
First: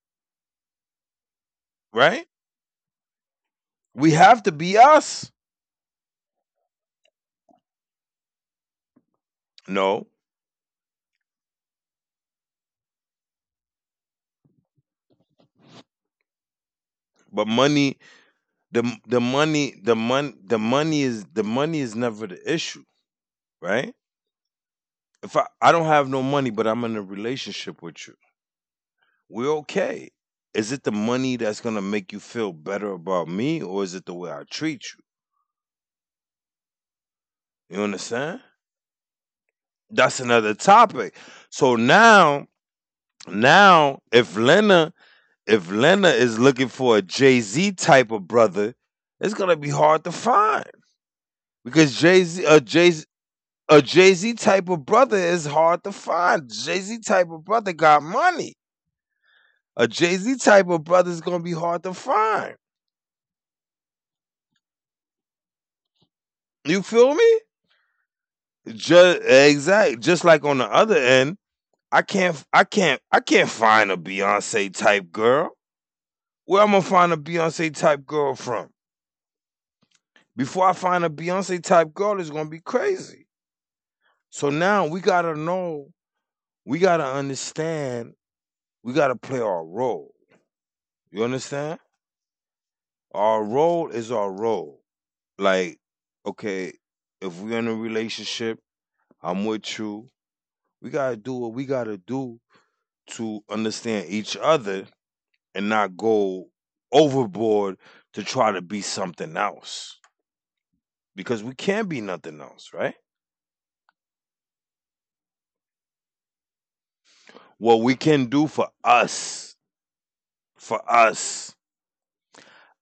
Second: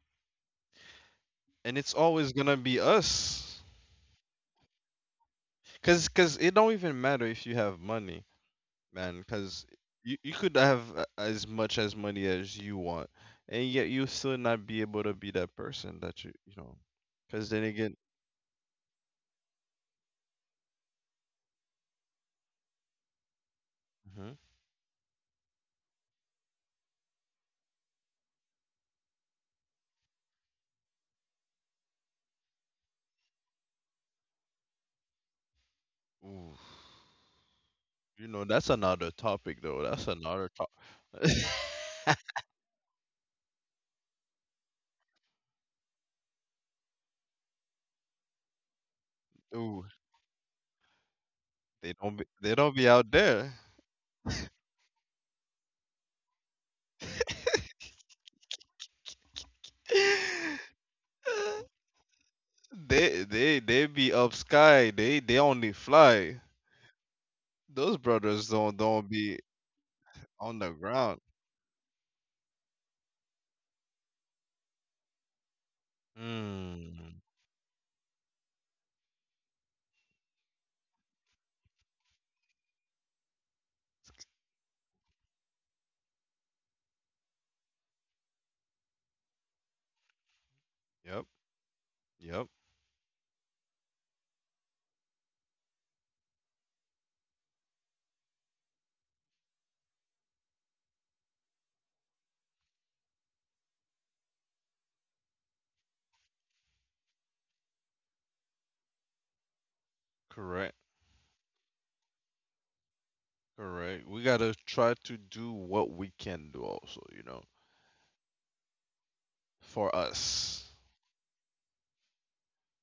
And it's
right?
always going to be us.
We have to be us.
Cause, cause it don't even matter if you have money, man. Cause
No,
you could have as much as money as you want, and yet you still not be able to be that person that you know.
but
Cause then again.
money. The money. The mon. The money is, the money is never the issue, right?
Mhm.
If I don't have no money, but I'm in a relationship with you, we're okay. Is it the money that's gonna make you feel better about me, or is it the way I treat
Ooh,
you? You
you know that's
understand?
another topic though. That's another
That's another
topic.
topic. So now, now if Lena, if Lena is looking for a Jay Z type of brother, it's gonna be
Ooh,
hard to find
they
because
don't
Jay
be,
Z,
they
a
don't be
Jay,
out there.
a Jay Z type of brother is hard to find. Jay Z type of brother got money. A Jay Z type of brother is gonna be hard to find.
They be up sky. They only fly.
You feel me?
Those brothers don't
Just
be
exact. Just like
on
on the
the
other
ground.
end, I can't find a Beyonce type girl. Where I'm gonna find a
Mm.
Beyonce type girl from? Before I find a Beyonce type girl, it's gonna be crazy. So now we gotta know, we gotta understand, we gotta play our role. You
Yep.
understand?
Yep.
Our role is our role. Like, okay, if we're in a relationship, I'm with you. We gotta do what we gotta do to understand each other and not go overboard to try to be something else.
Correct.
Because we can't be nothing else, right?
Correct. We gotta try to do what we can do also, you know,
What we can do
for us.
for us,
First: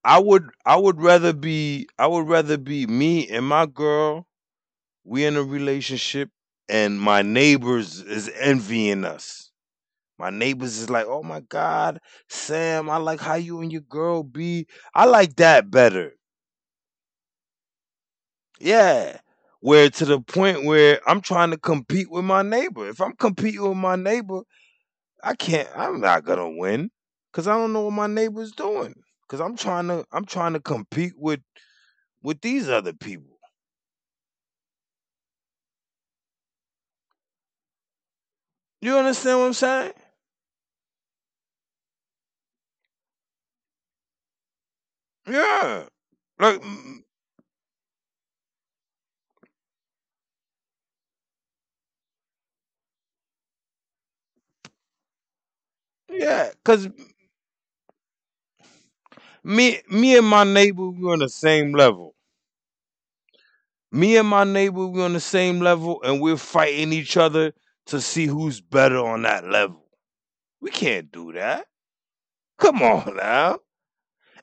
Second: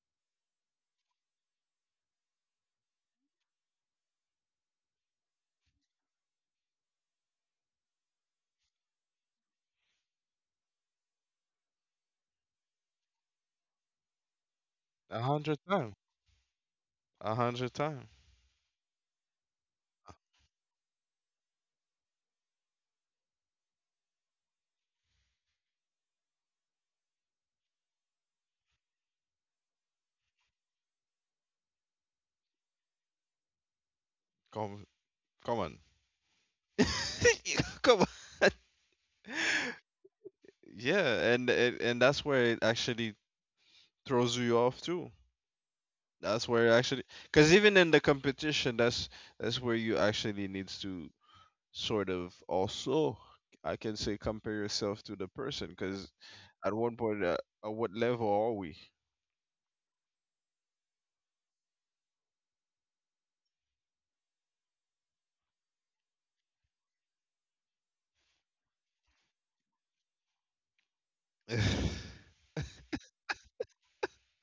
I would rather be I would rather be me and my girl, we in a relationship and my neighbors is envying us. My neighbors is like, "Oh my god, Sam, I like how you and your girl be. I
A
like
hundred
that
time.
better."
100 time.
Yeah. Where to the point where I'm trying to compete with my neighbor. If I'm competing with my neighbor, I'm not going to win cuz I don't know what my neighbor's doing cuz I'm trying to compete with these other people.
Come, come on. Come on.
You understand what I'm saying?
Yeah, and that's where it actually throws you off too.
Yeah.
That's
Like,
where it
mm,
actually, because even in the competition, that's where you actually needs to sort of also, I can say, compare yourself to the person because
yeah,
at
cause
1 point at what level are we?
me and my neighbor, we on the same level. Me and my neighbor, we on the same level, and we're fighting each other to see who's better on that level. We can't do that. Come on now.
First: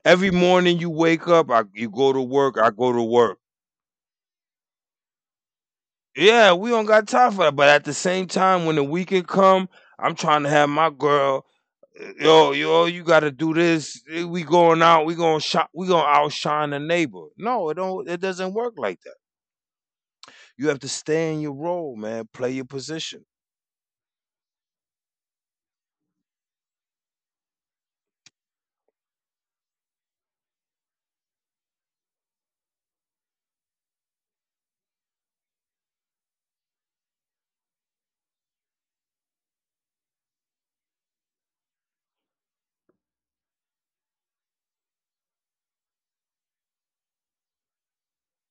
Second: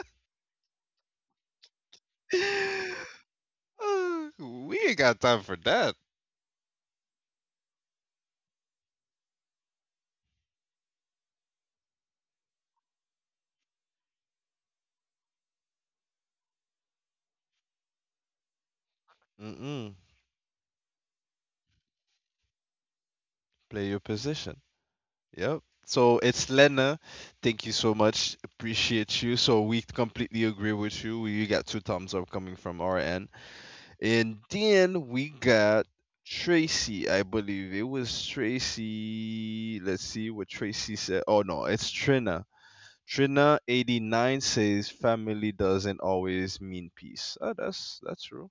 Every morning you wake up, you go to work, I go to work.
Uh, we ain't got time for that.
Yeah, we don't got time for that. But at the same time, when the weekend come, I'm trying to have my girl yo, you got to do this. We going out. We going shop. We going to outshine the neighbor. No, it don't. It doesn't work like that.
Mm-mm.
You have to stay in your role, man. Play your position.
Play your position. Yep. So it's Lena. Thank you so much. Appreciate you. So we completely agree with you. We got two thumbs up coming from our end. And then we got Tracy, I believe. It was Tracy. Let's see what Tracy said. Oh no, it's Trina. Trina89 says family doesn't always mean peace. Oh, that's true.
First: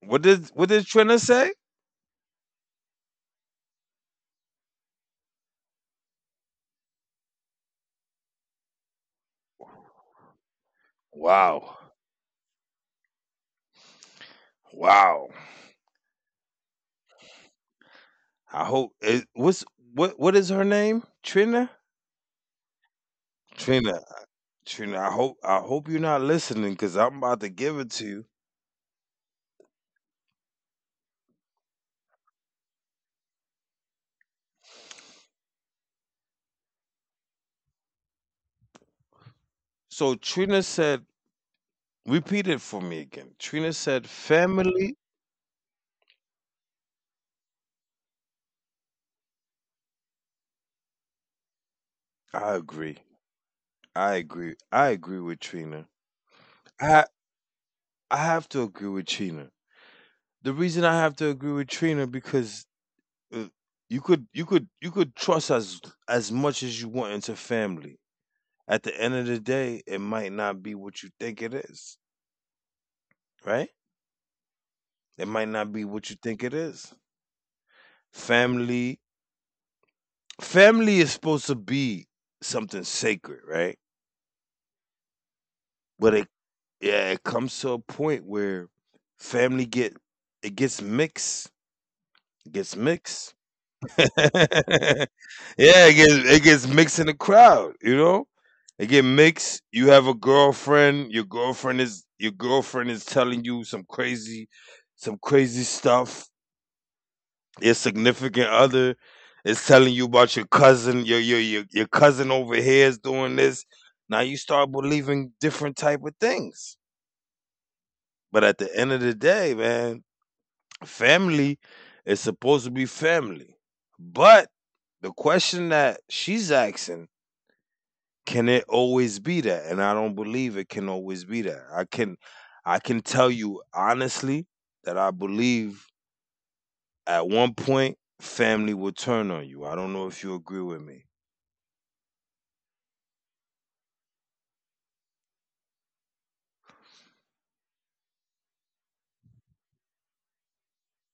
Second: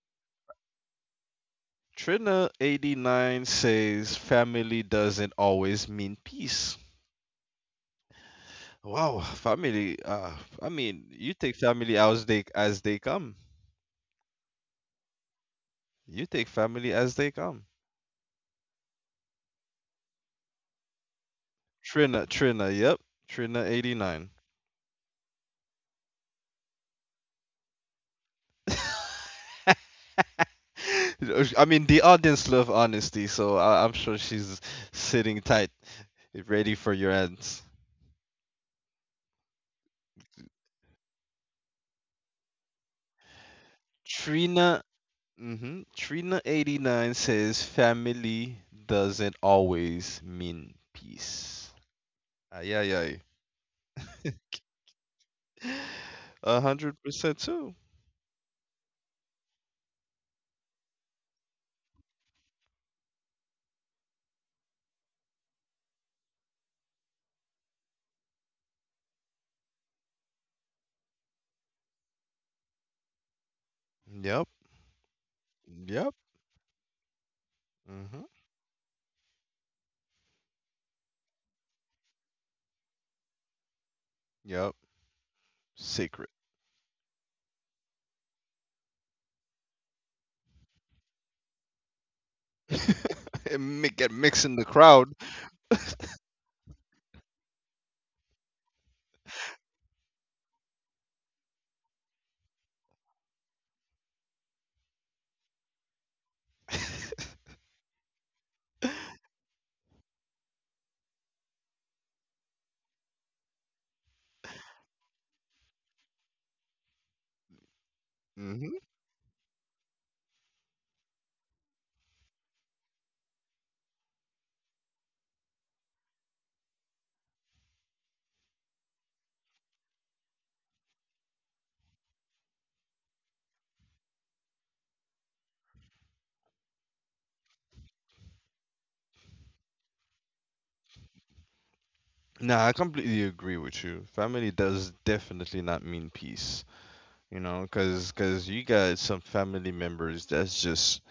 What did Trina say?
Trina 89 says family doesn't always mean peace. Wow, family. I mean, you take
Wow,
family as they come.
wow.
You take family as they come.
I hope it, what's What what is her name? Trina.
Trina, Trina, yep, Trina
Trina.
89.
Trina. I hope you're not listening because I'm about to give it to you.
I mean, the audience love honesty, so I'm sure she's sitting tight, ready for your ends.
So Trina said, repeat it for me again. Trina said,
Trina.
family.
Mm-hmm. Trina89 says family doesn't always mean peace.
I
Ay,
agree.
ay,
I
ay.
agree. I agree with Trina.
A
I
hundred
ha-
percent too.
I have to agree with Trina. The reason I have to agree with Trina because uh, you could you could trust as much as you want into family. At the end of the day, it might not be what you think it is, right?
Yep.
It might not be
Yep.
what you think it is.
Mm-hmm.
Family Family is supposed to be something sacred, right?
Yep. Sacred.
But it yeah, it comes to a point where family get it gets mixed
And get mixed in the crowd.
yeah, it gets mixed in the crowd, you know? It get mixed. You have a girlfriend, your girlfriend is telling you some crazy stuff. Your significant other is telling you about your cousin, your cousin over here is doing this. Now you start believing different type of things. But at the
Mm-hmm.
end of the day, man, family is supposed to be family. But the question that she's asking, can it always be that? And I don't believe it can always be that. I can tell you honestly that I believe at one point family will turn on you. I don't know if you agree with me.
Nah, I completely agree with you. Family does definitely not mean peace. You know, because you got some family members that's just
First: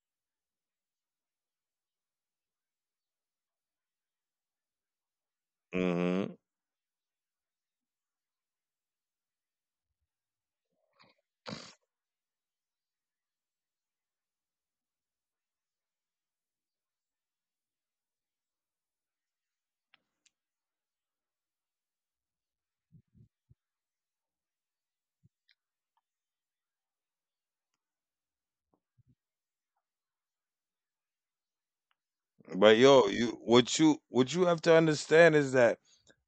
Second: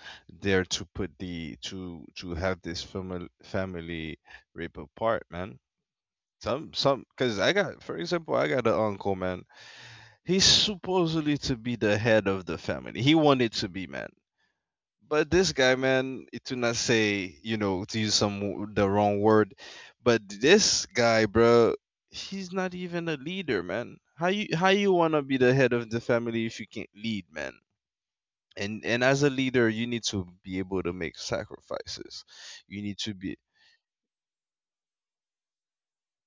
there to put the to have this family rip apart, man.
Hmm.
Some because I got, for example, I got an uncle, man. He's supposedly to be the head of the family. He wanted to be, man. But this guy, man, to not say, you know, to use some the wrong word, but this guy, bro, he's not even a leader, man. How you, how you wanna be the head of the family if you can't lead, man? And as a leader, you need to be able to make sacrifices,
But
you need
yo,
to
you
be.
what you what you have to understand is that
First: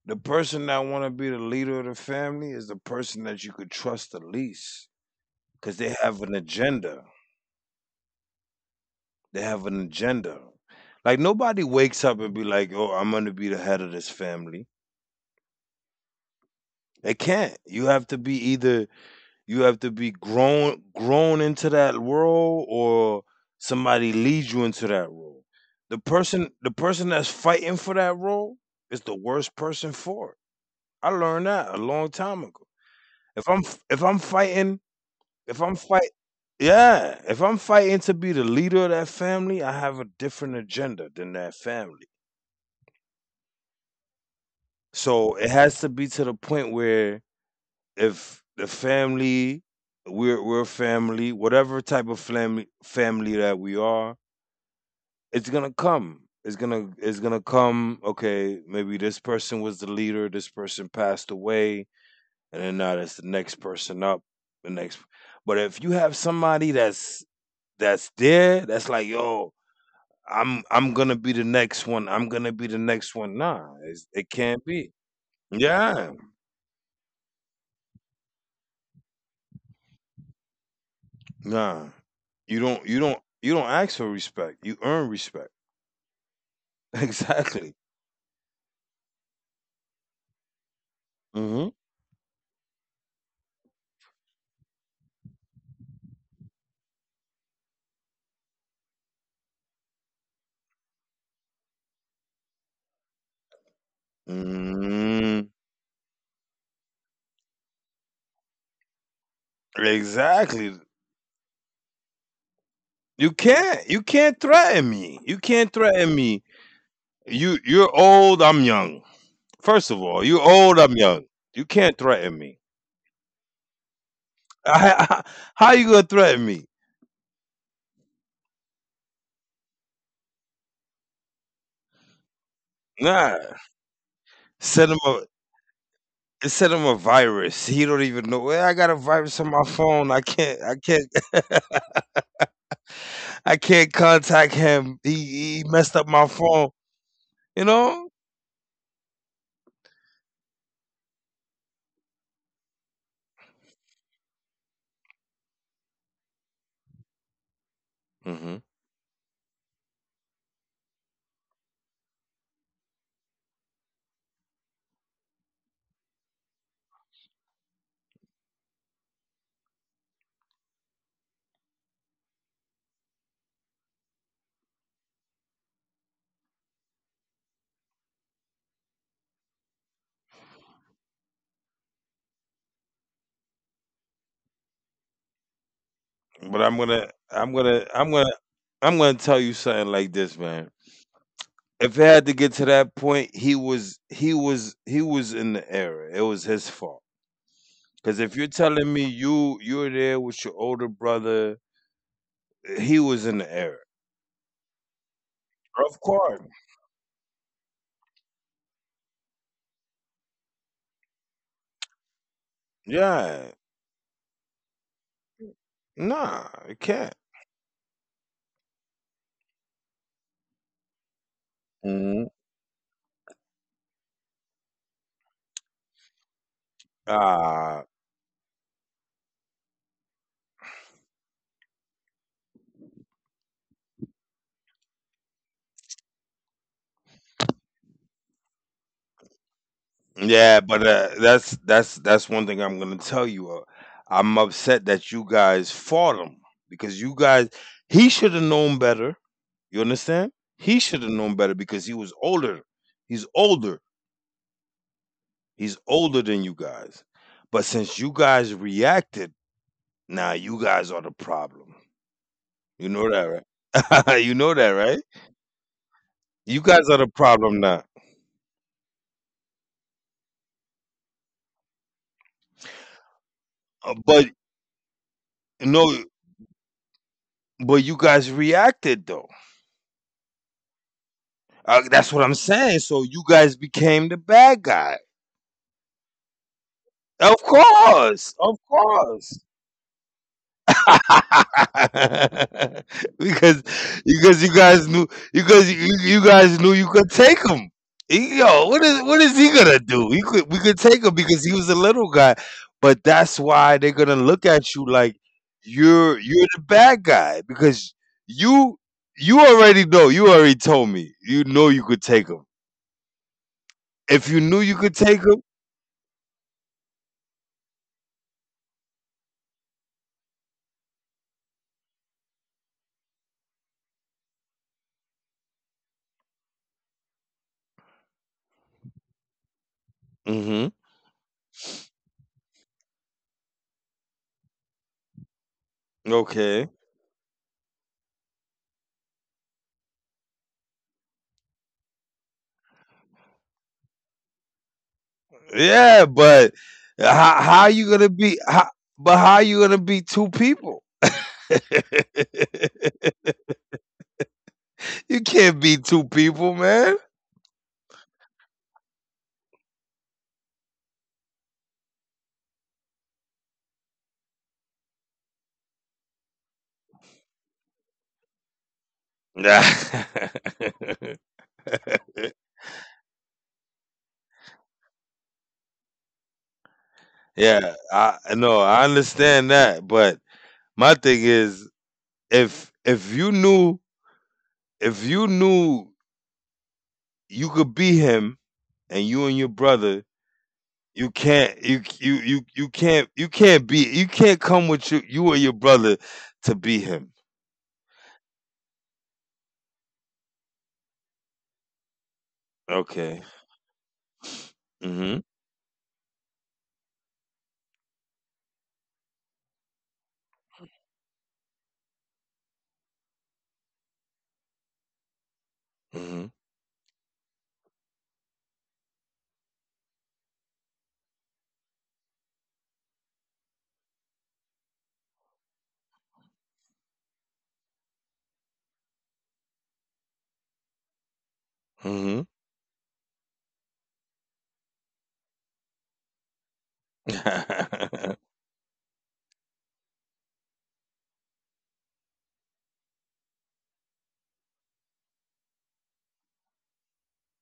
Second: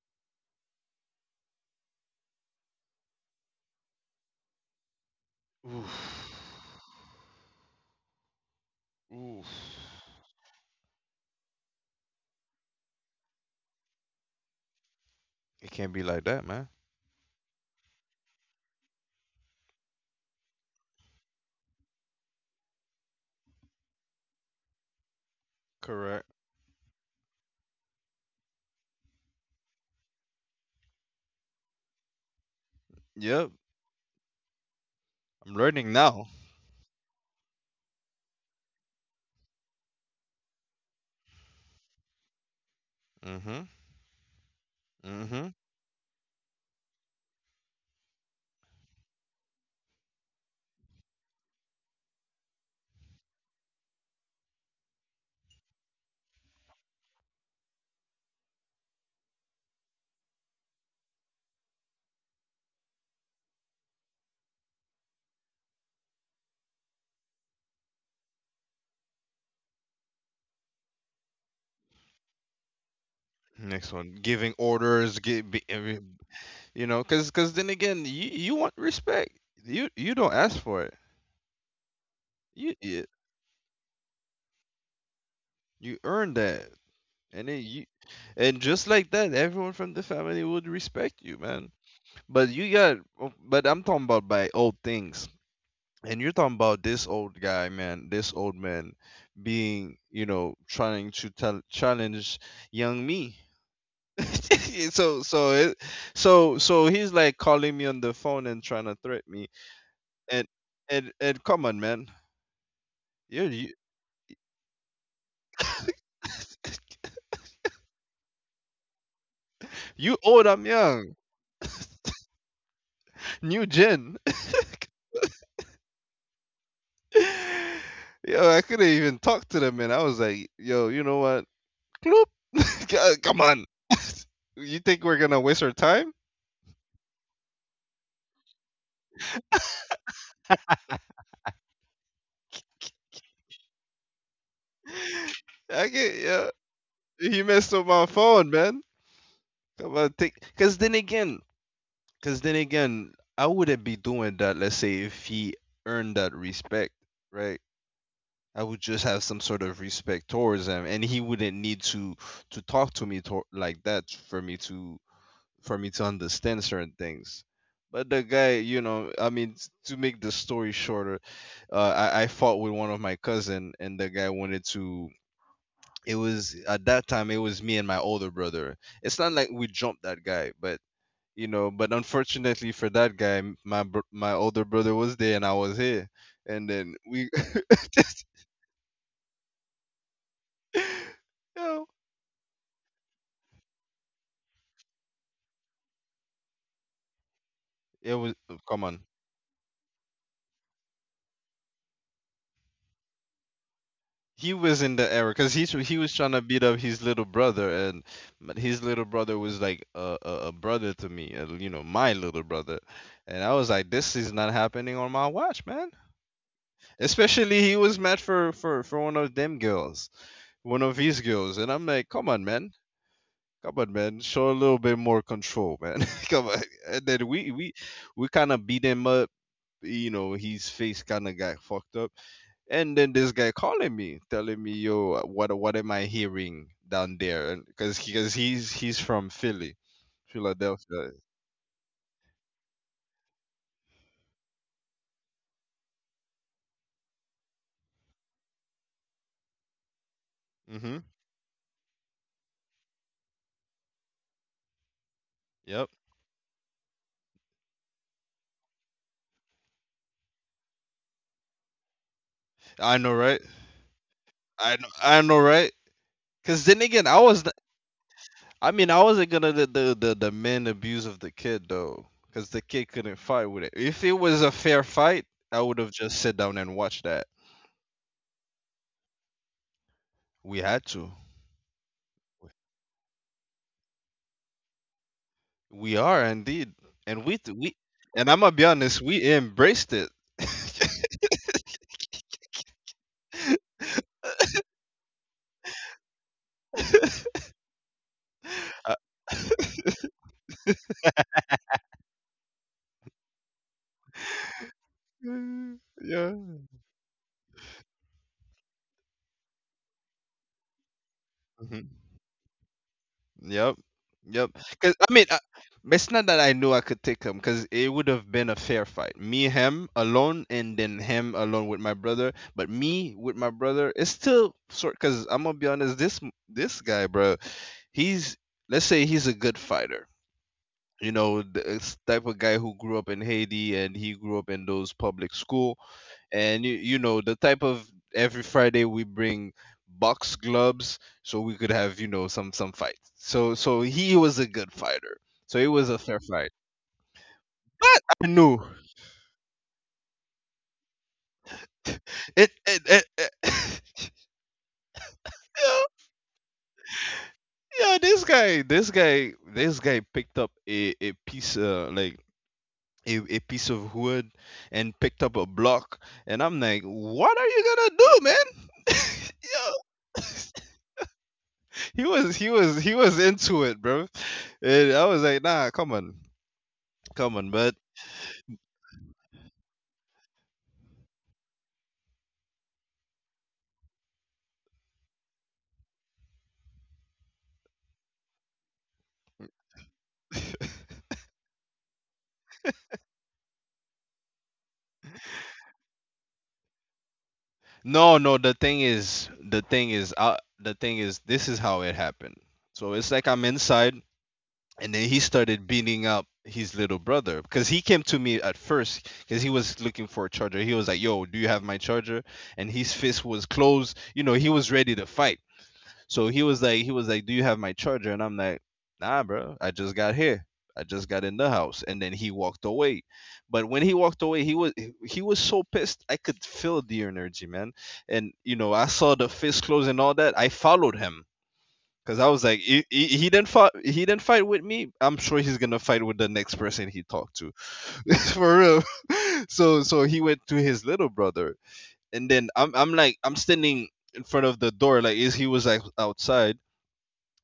the person that want to be the leader of the family is the person that you could trust the least because they
Oof,
have an agenda. They
oof.
have an agenda. Like nobody wakes up and be like, "Oh, I'm going to be the head of this family."
It can't be like that, man.
They can't. You have to be grown into that role or somebody leads you into that role.
Correct.
The person that's fighting for that role is the worst person for it. I learned that a long time ago. If
Yep.
I'm if I'm fighting
I'm
if I'm
learning
fight
now.
yeah, if I'm fighting to be the leader of that family, I have a different agenda than that family.
Mm-hmm.
So it
Mm-hmm.
has to be to the point where if the family, we're family, whatever type of family that we are, it's gonna come. It's gonna come. Okay, maybe this person was the leader. This person passed away, and then now that's the next person up. The next, but if you have somebody that's there, that's like yo, I'm gonna be the next one. I'm gonna be the next one. Nah,
Next one
it
giving
can't be.
orders. Give. Be, I
Yeah.
mean, you know, because then again, you want respect, you don't ask for it.
Nah.
you you,
You don't ask for respect. You earn respect.
you earn that. And then
Exactly.
you, and just like that, everyone from the family would respect you, man.
Mhm.
But you got, oh, but I'm talking about by old things, and you're talking about this old guy, man, this old man being, you know, trying to tell, challenge young me. So, so,
Mm,
it, so, so he's like calling me on the phone and trying to threaten me, and
exactly.
come on, man. You,
You can't threaten me. You can't threaten me. You're old, I'm young.
you
First of
old,
all,
I'm
you're old,
young,
I'm young. You can't threaten me.
new gen.
I, I, how you gonna threaten me?
Yo, I couldn't even talk to the man. I was like, yo, you know what? Bloop. Come
Nah.
on. You
Send him
think we're
a
gonna waste our time?
send him a virus. He don't even know. Well, I got a virus on my phone. I can't I can't contact him. He
I
messed up
get,
my
yeah.
phone.
He
You
messed up
know.
my phone, man. Come on, take. Cause then again, I wouldn't be doing that. Let's say if he earned that respect, right?
Hmm.
I would just have some sort of respect towards him, and he wouldn't need to talk to me to, like that, for me to for me to understand certain things. But the guy, you know, I mean, to make the story shorter, I fought with one of my cousin, and the guy wanted to. It was at that time, it was me and my older brother. It's not like we jumped that guy, but but unfortunately for that guy, my older brother was there and I was here,
But
and
I'm
then
gonna
we,
I'm gonna I'm
just,
gonna I'm gonna tell you something like this, man.
you know,
If it had to get to that point, he was in the error. It was his fault.
it
Because
was
if you're
come
telling
on,
me you're there with your older brother, he was in the error.
he was in the era because he
Of
was trying to
course.
beat up his little brother, and but his little brother was like a brother to me, my little brother. And I
Yeah.
was like, this is not happening on my watch, man.
Nah, it can't.
Especially he was mad for one of them girls, one of his girls. And I'm like,
Hmm.
come on, man, come on, man, show a little bit more control, man. Come on. And then we we
Ah.
we kind of beat him up. You know, his face kind of got fucked up. And then this guy calling me, telling me, yo, what am I hearing down there, because because he's from Philly,
Yeah, but
Philadelphia.
that's one thing I'm gonna tell you. I'm upset that you guys fought him because you guys he should have known better. You understand? He
Mm-hmm.
should have known better because he was older. He's older. He's
Yep.
older than you guys. But since you guys reacted, now you guys are the problem. You
I
know
know, right?
that, right? you know that,
I know,
right?
I know, right? Because then
You
again, I
guys are
was
the problem now.
I mean, I wasn't gonna the men abuse of the kid though, because the kid couldn't fight with it, if it was
But
a fair fight, I would have
no,
just sat down and watched that.
but you guys reacted though.
We had to.
That's what I'm saying. So you guys became the bad guy.
We are indeed. And we
Of
th- we and
course,
I'm gonna
of
be honest, we
course.
embraced it.
because you guys knew because you guys knew you could take him. He- Yo, what is he gonna do? He could we could take him because he was a little guy, but that's why they're gonna look at you like
Mm, yeah.
you're the bad guy because you already know you already told me you know you
Mhm.
could take him
Yep.
if you
Yep.
knew you
Cause
could
I
take
mean, I, it's not that I knew I could take him, cause it would have been a fair fight. Me, him alone, and then him alone with my brother. But me with my brother, it's still sort. Cause I'm gonna be honest, this guy, bro, he's, let's say he's a good fighter.
him.
You know, this type of guy who grew up in Haiti, and he grew up in those public school. And
Okay.
you know the type of, every Friday we bring box gloves so we could have, some fights. So he was a good fighter. So it was a
Yeah,
fair fight.
but how you
But
gonna
I
be?
knew.
But how you gonna be two people?
it it, it, it.
you can't be
Yeah,
two people, man.
yeah, this guy picked up a piece, like a piece of wood, and picked up a block. And I'm like, what are you gonna do, man? Yo,
Nah.
he was into it, bro. And I was like, nah, come on, come on, but
yeah, I no, I understand that, but my thing is, if you knew if you knew you could be him, and you and your brother, you can't you you you you can't be you can't come with you and your brother to be him.
no, no, the thing is, this is how it happened. So it's
Okay.
like, I'm inside, and then
Hmm.
he started beating up his little brother, because he came to me at first, because he was looking for a charger. He was like, yo, do you have my charger? And his fist was closed, you know, he was ready to fight.
Mhm.
So he was like, "Do you have my charger?" And I'm like, "Nah, bro. I just got here. I just got in the house." And then he walked away. But when he walked away, he was so pissed. I could feel the energy, man. And you know, I saw the fist close and all that. I followed him because
Mhm.
I was like, he didn't fight. He didn't fight with me. I'm sure he's gonna fight with the next person he talked to. For real. So he went to his little brother, and then I'm standing in front of the door, like, is he was like outside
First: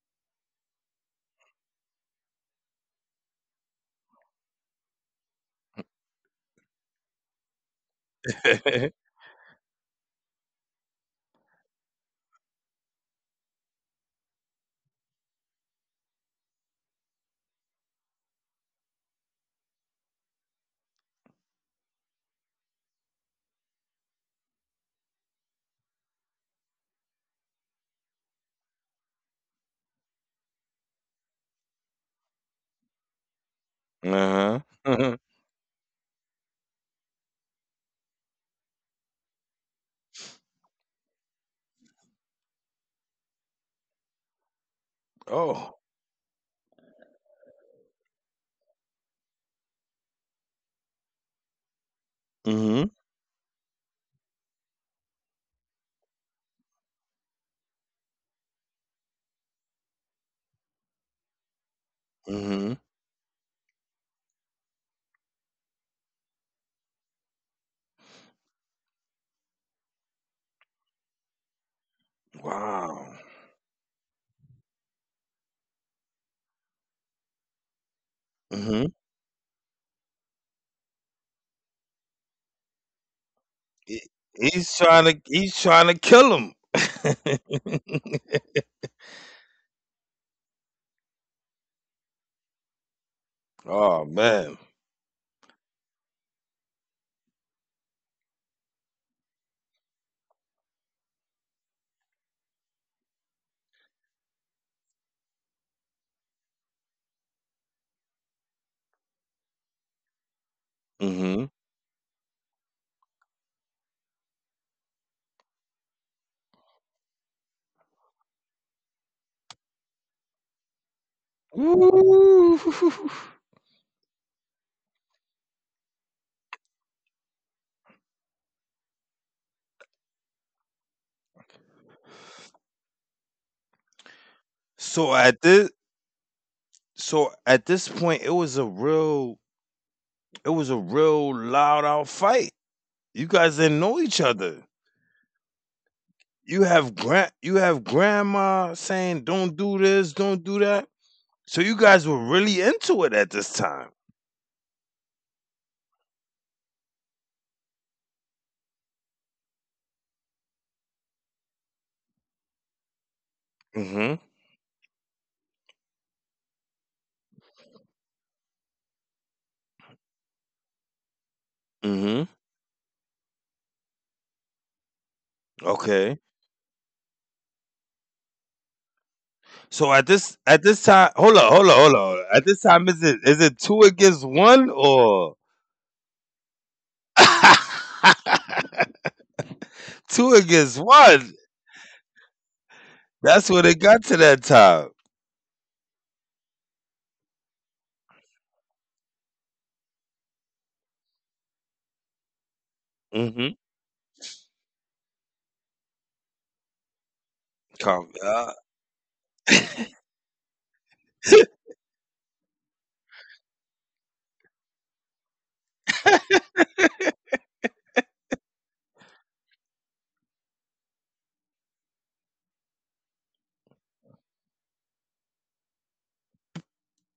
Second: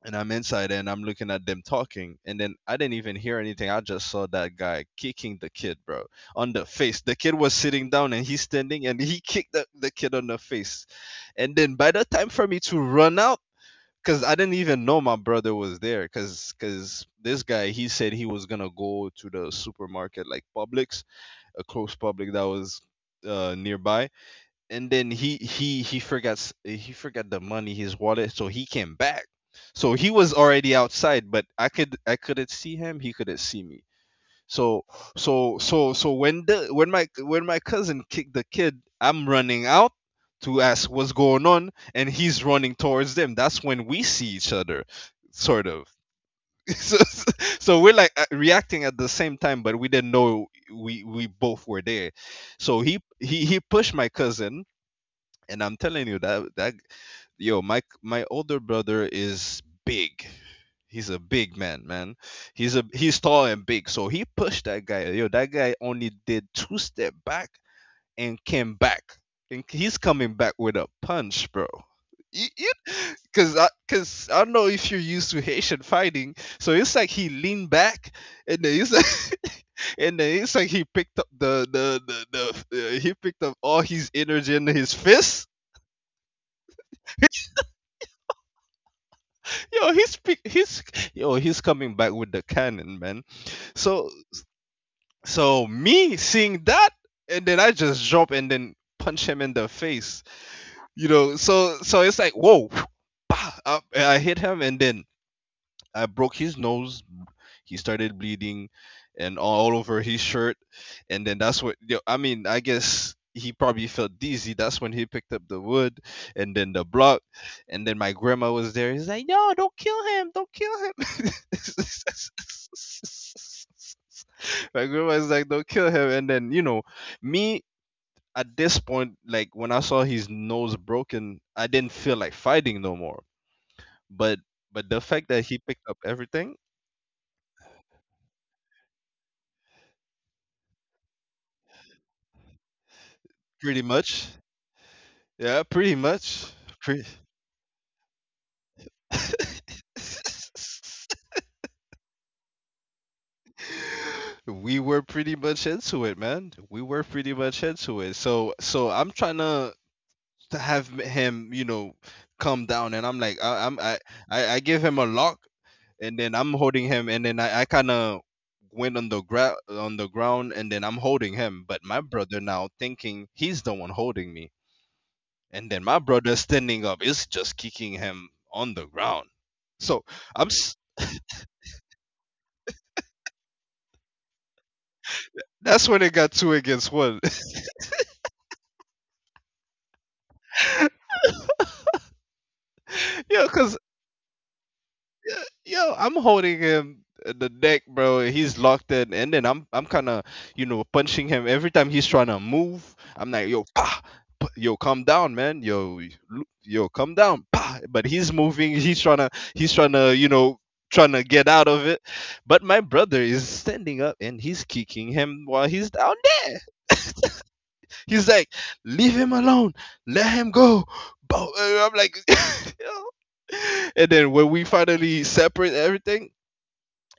and I'm inside, and I'm looking at them talking, and then I didn't even hear anything. I just saw that guy kicking the kid, bro, on the face. The kid was sitting down and he's standing, and he kicked the kid on the face. And then by the time for me to run out, because I didn't even know my brother was there, because this guy he said he was gonna go to the supermarket like Publix, a close Publix that was, nearby, and then he forgot the money, his wallet, so he came back. So he was already outside, but I could, I couldn't see him, he couldn't see me.
Uh-huh.
So
Uh huh.
when my cousin kicked the kid, I'm running out to ask what's going on, and he's running towards them. That's when we see each other, sort
Oh.
of. So, so we're like, reacting at the same time, but we didn't know we both were there. So
Mhm.
he pushed my cousin. And I'm telling you that, yo, my older brother is big. He's a big man, man.
Mhm.
He's tall and big. So he pushed that guy. Yo, that guy only did two step back and came back. And he's coming back with a punch, bro. You,
Wow.
cause I don't know if you're used to Haitian fighting. So it's like he leaned back, and then it's
Mhm.
like, and then it's like he picked up the he picked up all
He
his energy in
he's
his
trying to
fist.
kill him.
Yo, he's pick- he's yo, he's coming back with the cannon, man.
Oh,
So
man.
me seeing that, and then I just drop and then punch him in the face. You know, so it's like, whoa, bah, up, and I hit him, and then I broke his nose. He started bleeding, and all over his shirt. And then
Mhm.
that's what, yo, I mean, I guess he probably felt dizzy. That's when he picked up the wood, and then the block, and then my grandma was there. He's like, "No, don't kill him! Don't kill him!"
Woo.
My grandma's like, "Don't kill him!" And then, me, at this point, like when I saw his nose broken, I didn't feel like fighting no more. But the
So
fact that
at
he
this
picked up everything.
so at this point, it was a real it was a real loud out fight. You guys didn't
Pretty
know each
much.
other.
Yeah, pretty much. Pretty.
You have grandma saying, "Don't do this, don't do that." So you guys were really into it at this time.
We were pretty much into it, man. We were pretty much into it. So, I'm trying to have him, come down, and I'm like, I, I'm,
mm
I give him a lock, and then I'm holding him, and then I kind of went on the ground, and then I'm holding him, but my
Mhm.
brother
Mhm.
now thinking he's the one holding me. And then my brother
Okay.
standing up is just kicking him on the ground. So I'm s-
Hold up, hold up, hold up. Hold up. At this time, is it two against one or
that's when it got two against one.
two against one?
Yo,
That's what
cause
it got to that time.
yo, I'm holding him at the neck, bro. And he's locked in, and then I'm kind of, punching him every time he's trying to move. I'm like,
Mhm.
yo, ah, yo, calm down, man. Yo, yo, calm down. Pah. But
Come,
he's moving. He's trying to you know trying to get out of it. But my brother is standing up and he's kicking him while he's down. He's like, leave him alone, let him go. But I'm like, yo. And then when we finally separate everything,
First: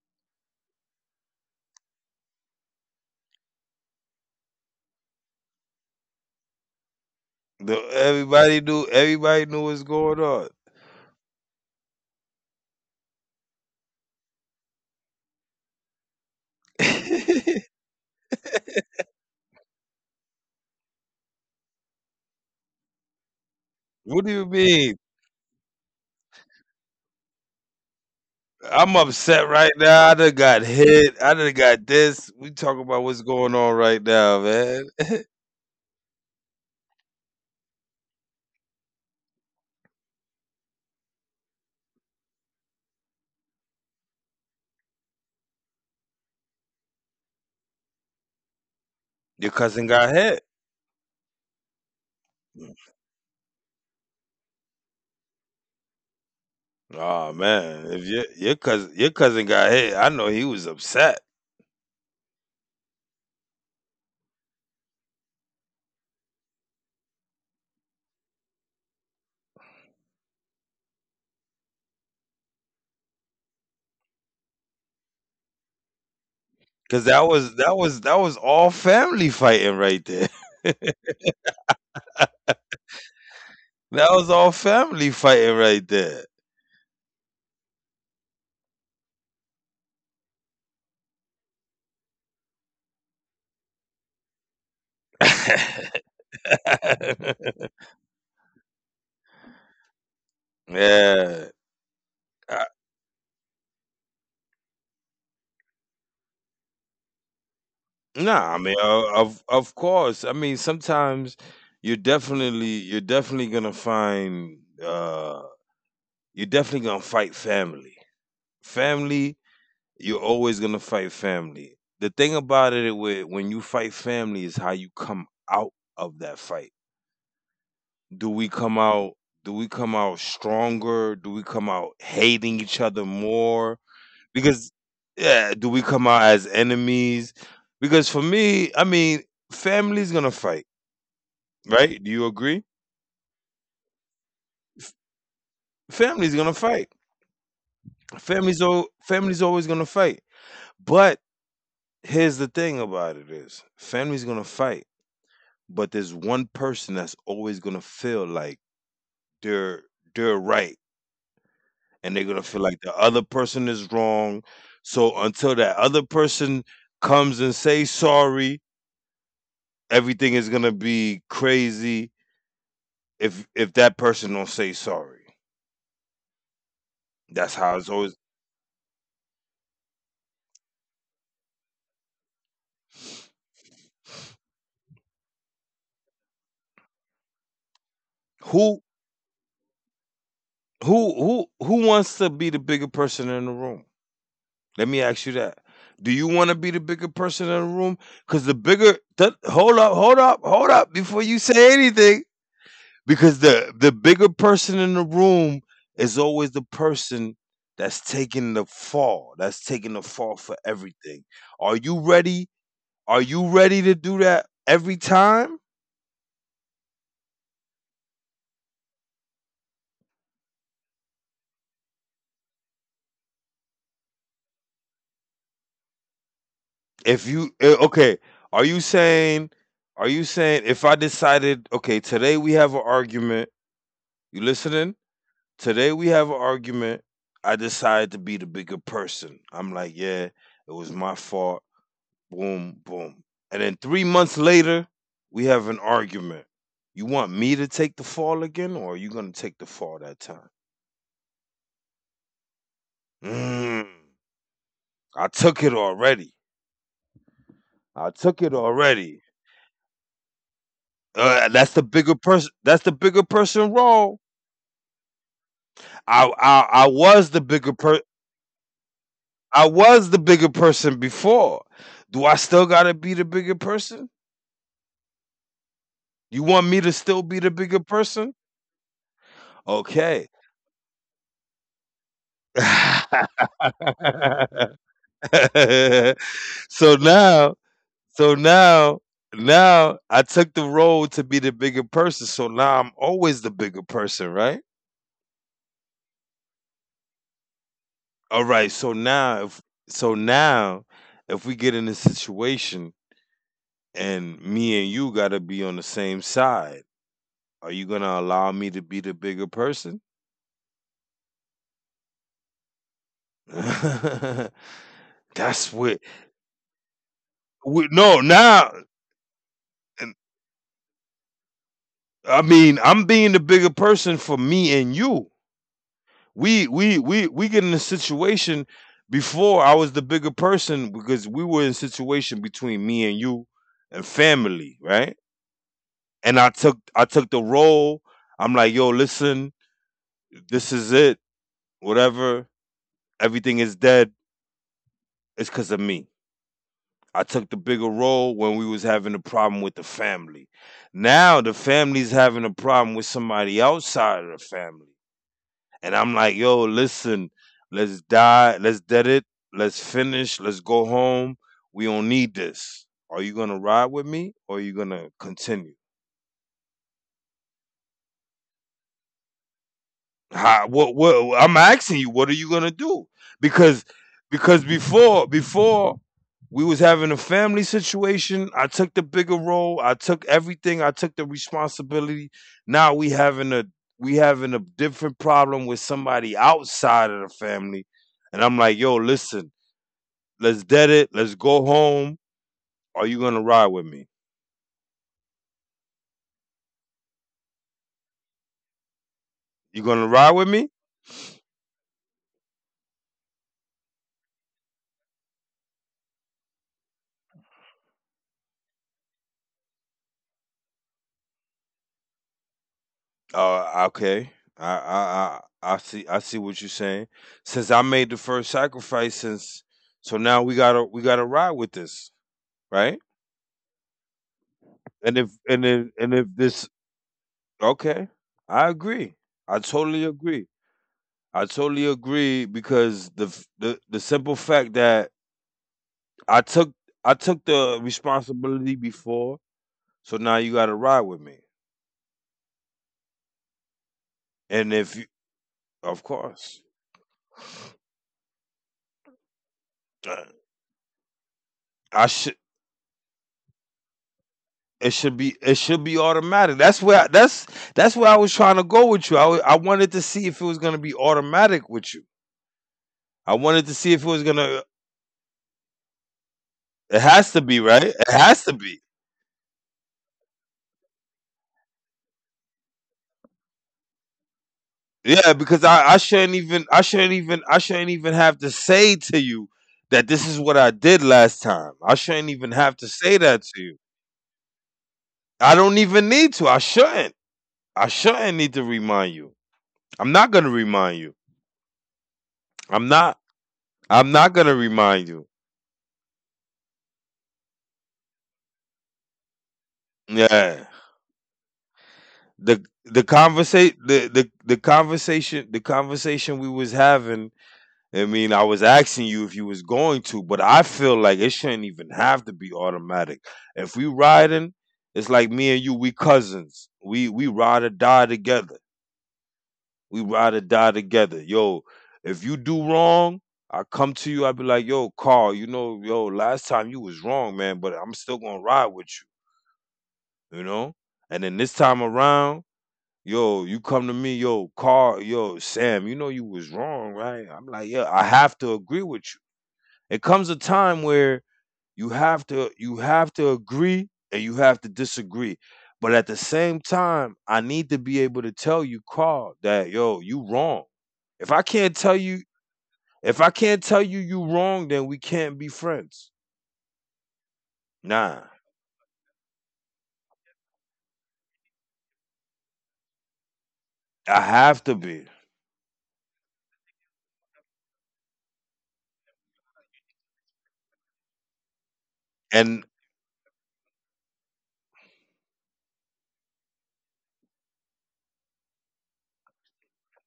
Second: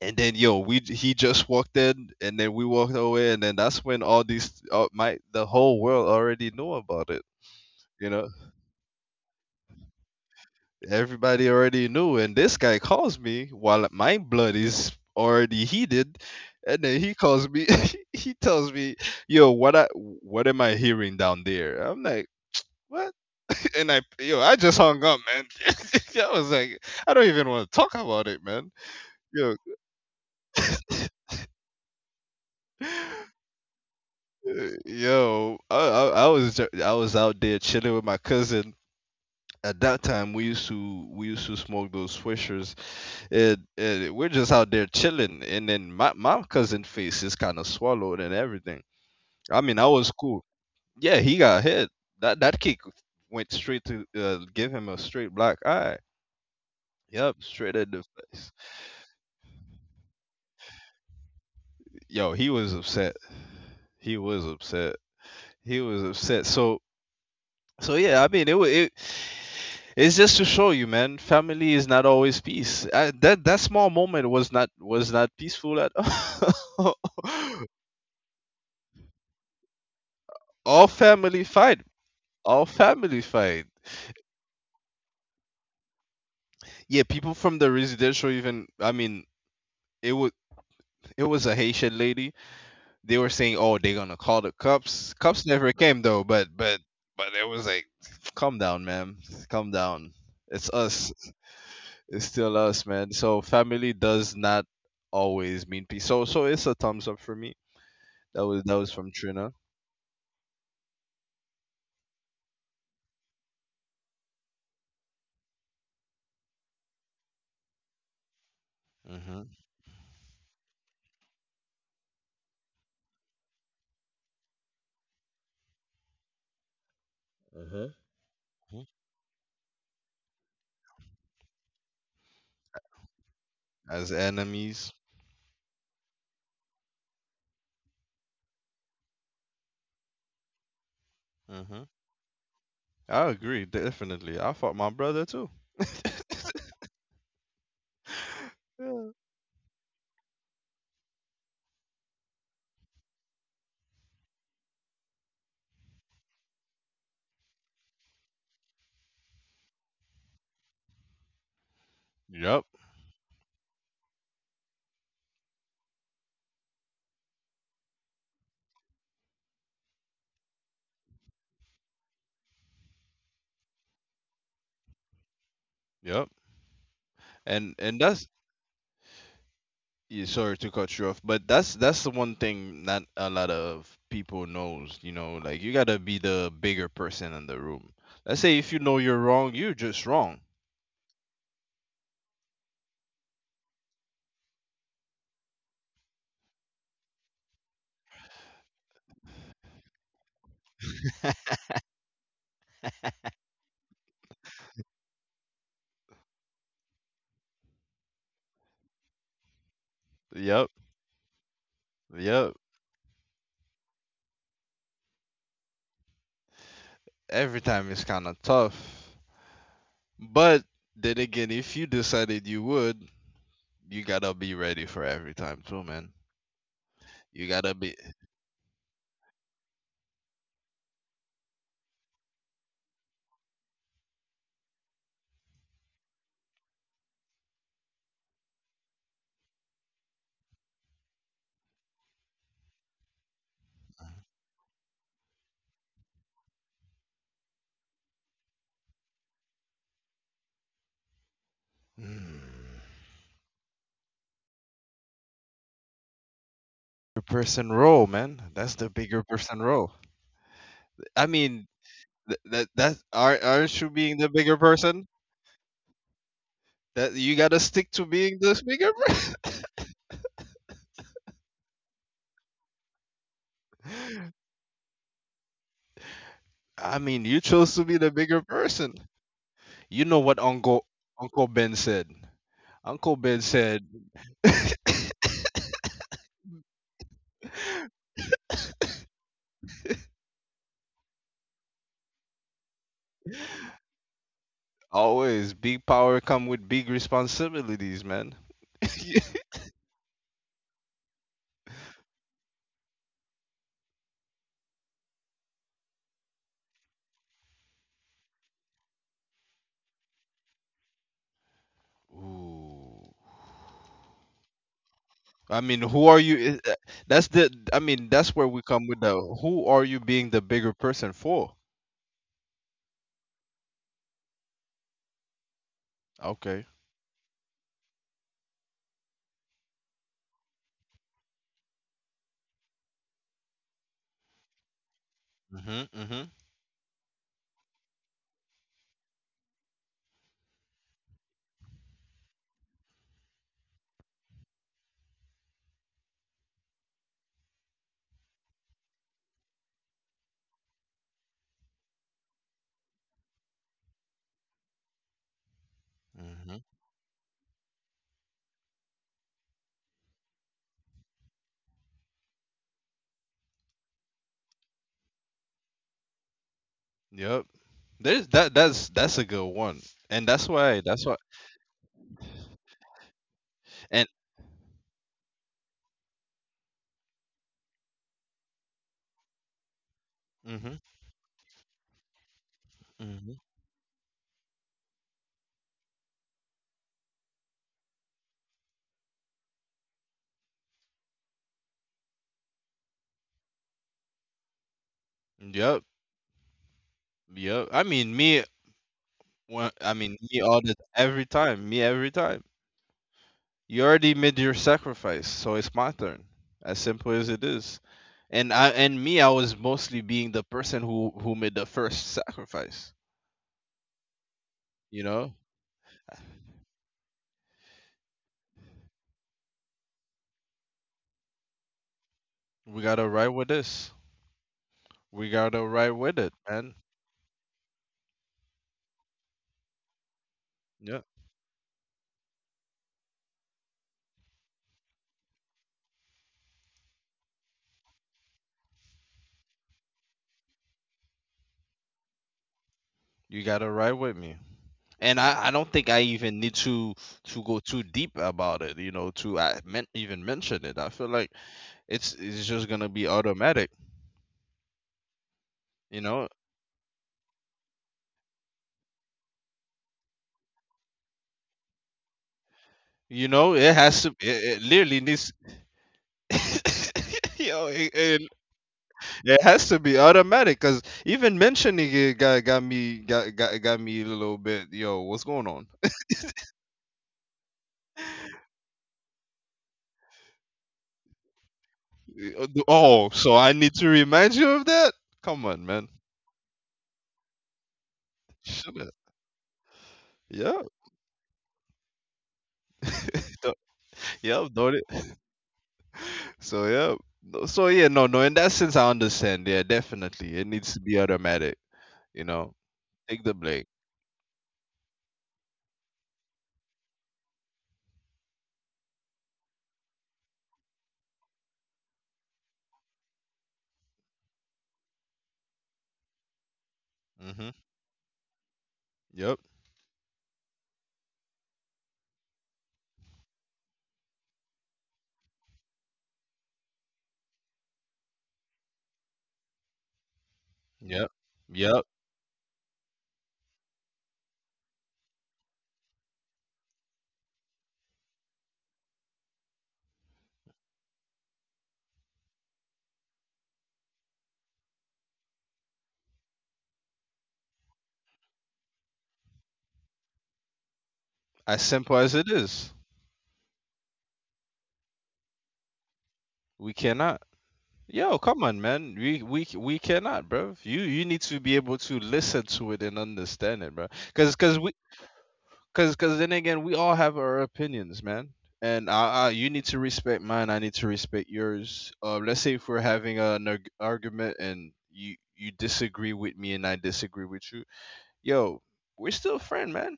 and then yo, we he just walked in, and then we walked away, and then that's when all these, my, the whole world already knew about it. You know,
everybody knew what's going on.
everybody already knew, and this guy calls me while my blood is already heated, and then he calls me. He tells me, "Yo, what, I, what am I hearing down there?" I'm like, "What?" And I,
what do
yo,
you
I just
mean?
hung up, man. I was like, I don't even want to talk about it, man.
I'm upset
Yo,
right now. I done got hit. I done got this. We talk about what's going on right now, man.
yo, I was out there chilling with my cousin. At that time, we used to smoke those swishers. And we're just out there chilling. And then my cousin face is kind of swallowed and everything.
Your
I mean,
cousin
I was
got hit.
cool. Yeah, he got hit. That kick went straight to, give him a straight black eye.
Oh
Yep, straight
man,
at the
if
face.
your cousin your cousin got hit, I know he was upset
Yo, he was upset. He was upset. He was upset. So, so yeah, I mean, it, wa- it it's just to show you, man. Family is not always peace. That that small moment was not peaceful at all.
because that was all family fighting right there.
All family fight. All family fight.
That was all family fighting right there.
Yeah, people from the residential even. I mean, it was it was a Haitian lady. They were saying, "Oh, they're gonna call the cops." Cops never came though. But it was like, calm down, ma'am. Calm down. It's us.
yeah.
It's still us, man. So family does not always mean peace. So it's a thumbs up for me.
No, I mean,
That was from Trina.
of course. I mean, sometimes you're definitely gonna find uh, you're definitely gonna fight family. Family,
Hmm.
you're always gonna fight family. The thing about it with when you fight family is how you come out of that fight.
Mhm.
Do we come
Mhm.
out? Do we come out stronger? Do we come out hating each other more?
As
Because
enemies.
yeah, do we come out as enemies? Because for me, I mean, family's gonna fight
Mhm.
right? Do you agree?
I agree, definitely. I fought my brother too.
Family's gonna fight.
Yeah.
Family's always gonna fight. But here's the thing about it is family's gonna fight, but there's one person that's always gonna feel like they're they're right, and they're gonna
Yep.
feel like the other person is wrong. So until that other person comes and say sorry, everything is gonna be crazy. If that person don't say sorry,
Yep.
that's how
And
it's always.
that's, yeah, sorry to cut you off, but that's the one thing not a lot of people knows. You know, like you gotta be the bigger person in the room. Let's say if
Who
you know you're wrong, you're just wrong.
Who who wants to be the bigger person in the room? Let me ask you that. Do you want to be the bigger person in the room? Because hold up, hold up, hold up before you say anything. Because the bigger person in the room is always the person that's taking the fall. That's taking the fall for
Yep.
everything. Are you ready?
Yep.
Are you ready to do that every time?
Every time is kind of tough. But then again, if you decided you would, you gotta be ready for every time too, man.
If you
You
eh,
gotta be.
okay, are you saying are you saying if I decided, okay, today we have an argument, you listening? Today we have an argument. I decide to be the bigger person. I'm like, yeah, it was my fault. Boom, boom. And then 3 months later, we have an argument. You want me to take the fall again, or are you going to take the fall that time?
Hmm.
Mm, I took it already.
The person
I
role,
took it
man. That's the
already.
bigger person role. I
That's
mean,
the bigger person.
that
That's the
that
bigger
aren't
person
aren't you
role.
being the bigger person?
I I, I
That
was the
you gotta
bigger per
stick to being this bigger person.
I was the bigger person before. Do I still gotta be the bigger person? You want me to
I
still
mean,
be
you
the
chose
bigger
to be the
person?
bigger person. You know what
Okay.
Uncle, Ben said. Uncle Ben said.
so now, so now, Now I took the role to be the bigger person. So now I'm always the bigger person, right?
Always big power come with big responsibilities,
All
man.
right. So now, if we get in a situation and me and you gotta be on the same side, are you gonna allow me to be the bigger person?
Ooh.
That's
I mean,
what.
who are you? Uh, that's the.
We,
I mean,
no,
that's where
now
we come with the. Who are you
and-
being the bigger person for?
I mean, I'm being the bigger person for me and you. We
Okay.
we we we get in a situation. Before, I was the bigger person because we were in a situation between me and you and family, right?
Mhm.
And
Mhm.
I took the role. I'm like, yo, listen, this is it. Whatever, everything is dead. It's because of me. I took the bigger role when we was having a problem with the family. Now the family's having a problem with somebody outside of the family. And I'm like,
Mhm.
yo, listen, let's die, let's dead it, let's finish, let's go home. We don't need this. Are you gonna ride with me, or are you gonna continue?
Yep. There's that. That's a good one, and that's
How,
why. That's why.
what, I'm asking you, what are you gonna do? Because
And.
because before we was having a family situation, I took the bigger role, I took everything,
Mhm.
I took the responsibility. Now we
Mhm.
having a we having a different problem with somebody outside of the family, and I'm like, yo, listen, let's dead it, let's go home. Are you gonna ride with me?
Yep. Yep. I mean, me. When,
You
I
gonna
mean,
ride
me
with
all
me?
the every time. Me every time. You already made your sacrifice, so it's my turn. As simple as it is. And I, and me, I was mostly being the person who made the first sacrifice.
Okay. I,
You know,
I I I see what you're saying. Since I made the first sacrifice, since so now we gotta ride with this,
we
right?
gotta ride with this.
And if
We
and
gotta
if
ride
and if
with it,
this
man.
okay, I agree. I totally agree.
Yeah,
I totally agree because the the simple fact that I took I took the responsibility before, so now you gotta ride with me.
you gotta ride with me.
And if you,
And I don't
of
think I
course,
even need to go too deep about it. You know, to I meant even mention it. I feel like
I should.
it's just gonna be automatic.
It should be
You
automatic.
know,
That's where I was trying to go with you. I wanted to see if it was gonna be automatic with you. I wanted
you
to see
know,
if it
it
was
has to.
gonna.
It literally needs.
It has to be, right. It
Yo, it,
has to
it
be.
It has to be automatic because even mentioning it got me a little bit.
Yeah,
Yo,
because
what's going
I
on?
shouldn't even I shouldn't even I shouldn't even have to say to you that this is what I did last time. I shouldn't even have to say
Oh,
that
so
to
I
you.
need to remind you of that? Come
I
on,
don't
man.
even need to. I shouldn't. I shouldn't need to
Shut up.
remind you. I'm not gonna
Yeah.
remind you. I'm not.
don't-
I'm
Yeah.
not
Don't
gonna
it.
remind you.
So yeah. So yeah. No. No. In that sense, I understand. Yeah. Definitely, it
Yeah.
needs to be automatic. You know, take the blame.
The conversation we was having, I mean, I was asking you if you was going to, but I feel like it shouldn't even have to be automatic. If we riding, it's like me and you, we cousins, we
Mm-hmm.
ride or die together.
Yep.
We ride or die together. Yo, if you do wrong, I come to you, I be like, yo, Carl, you know, yo, last time you was wrong, man, but I'm still gonna ride with you, you know.
Yep.
And then this time
Yep.
around, yo, you come to me, yo, Carl, yo, Sam, you know you was wrong, right? I'm like, yeah, I have to agree with you. It comes a time where you have to agree and you have to disagree. But at the same time, I need to be able to tell you, Carl, that yo, you wrong. If I
As
can't tell
simple
you,
as it is.
if I can't tell you you wrong, then we can't be friends.
We cannot.
Nah,
Yo, come on, man. We cannot, bro. You need to be able to listen to it and understand it, bro.
I
Cause
have
cause
to
we
be.
cause then again, we all have our opinions, man. And I you need to respect mine. I need to respect yours. Let's
And
say if we're having an argument and you disagree with me and I disagree with you, yo, we're still friend, man.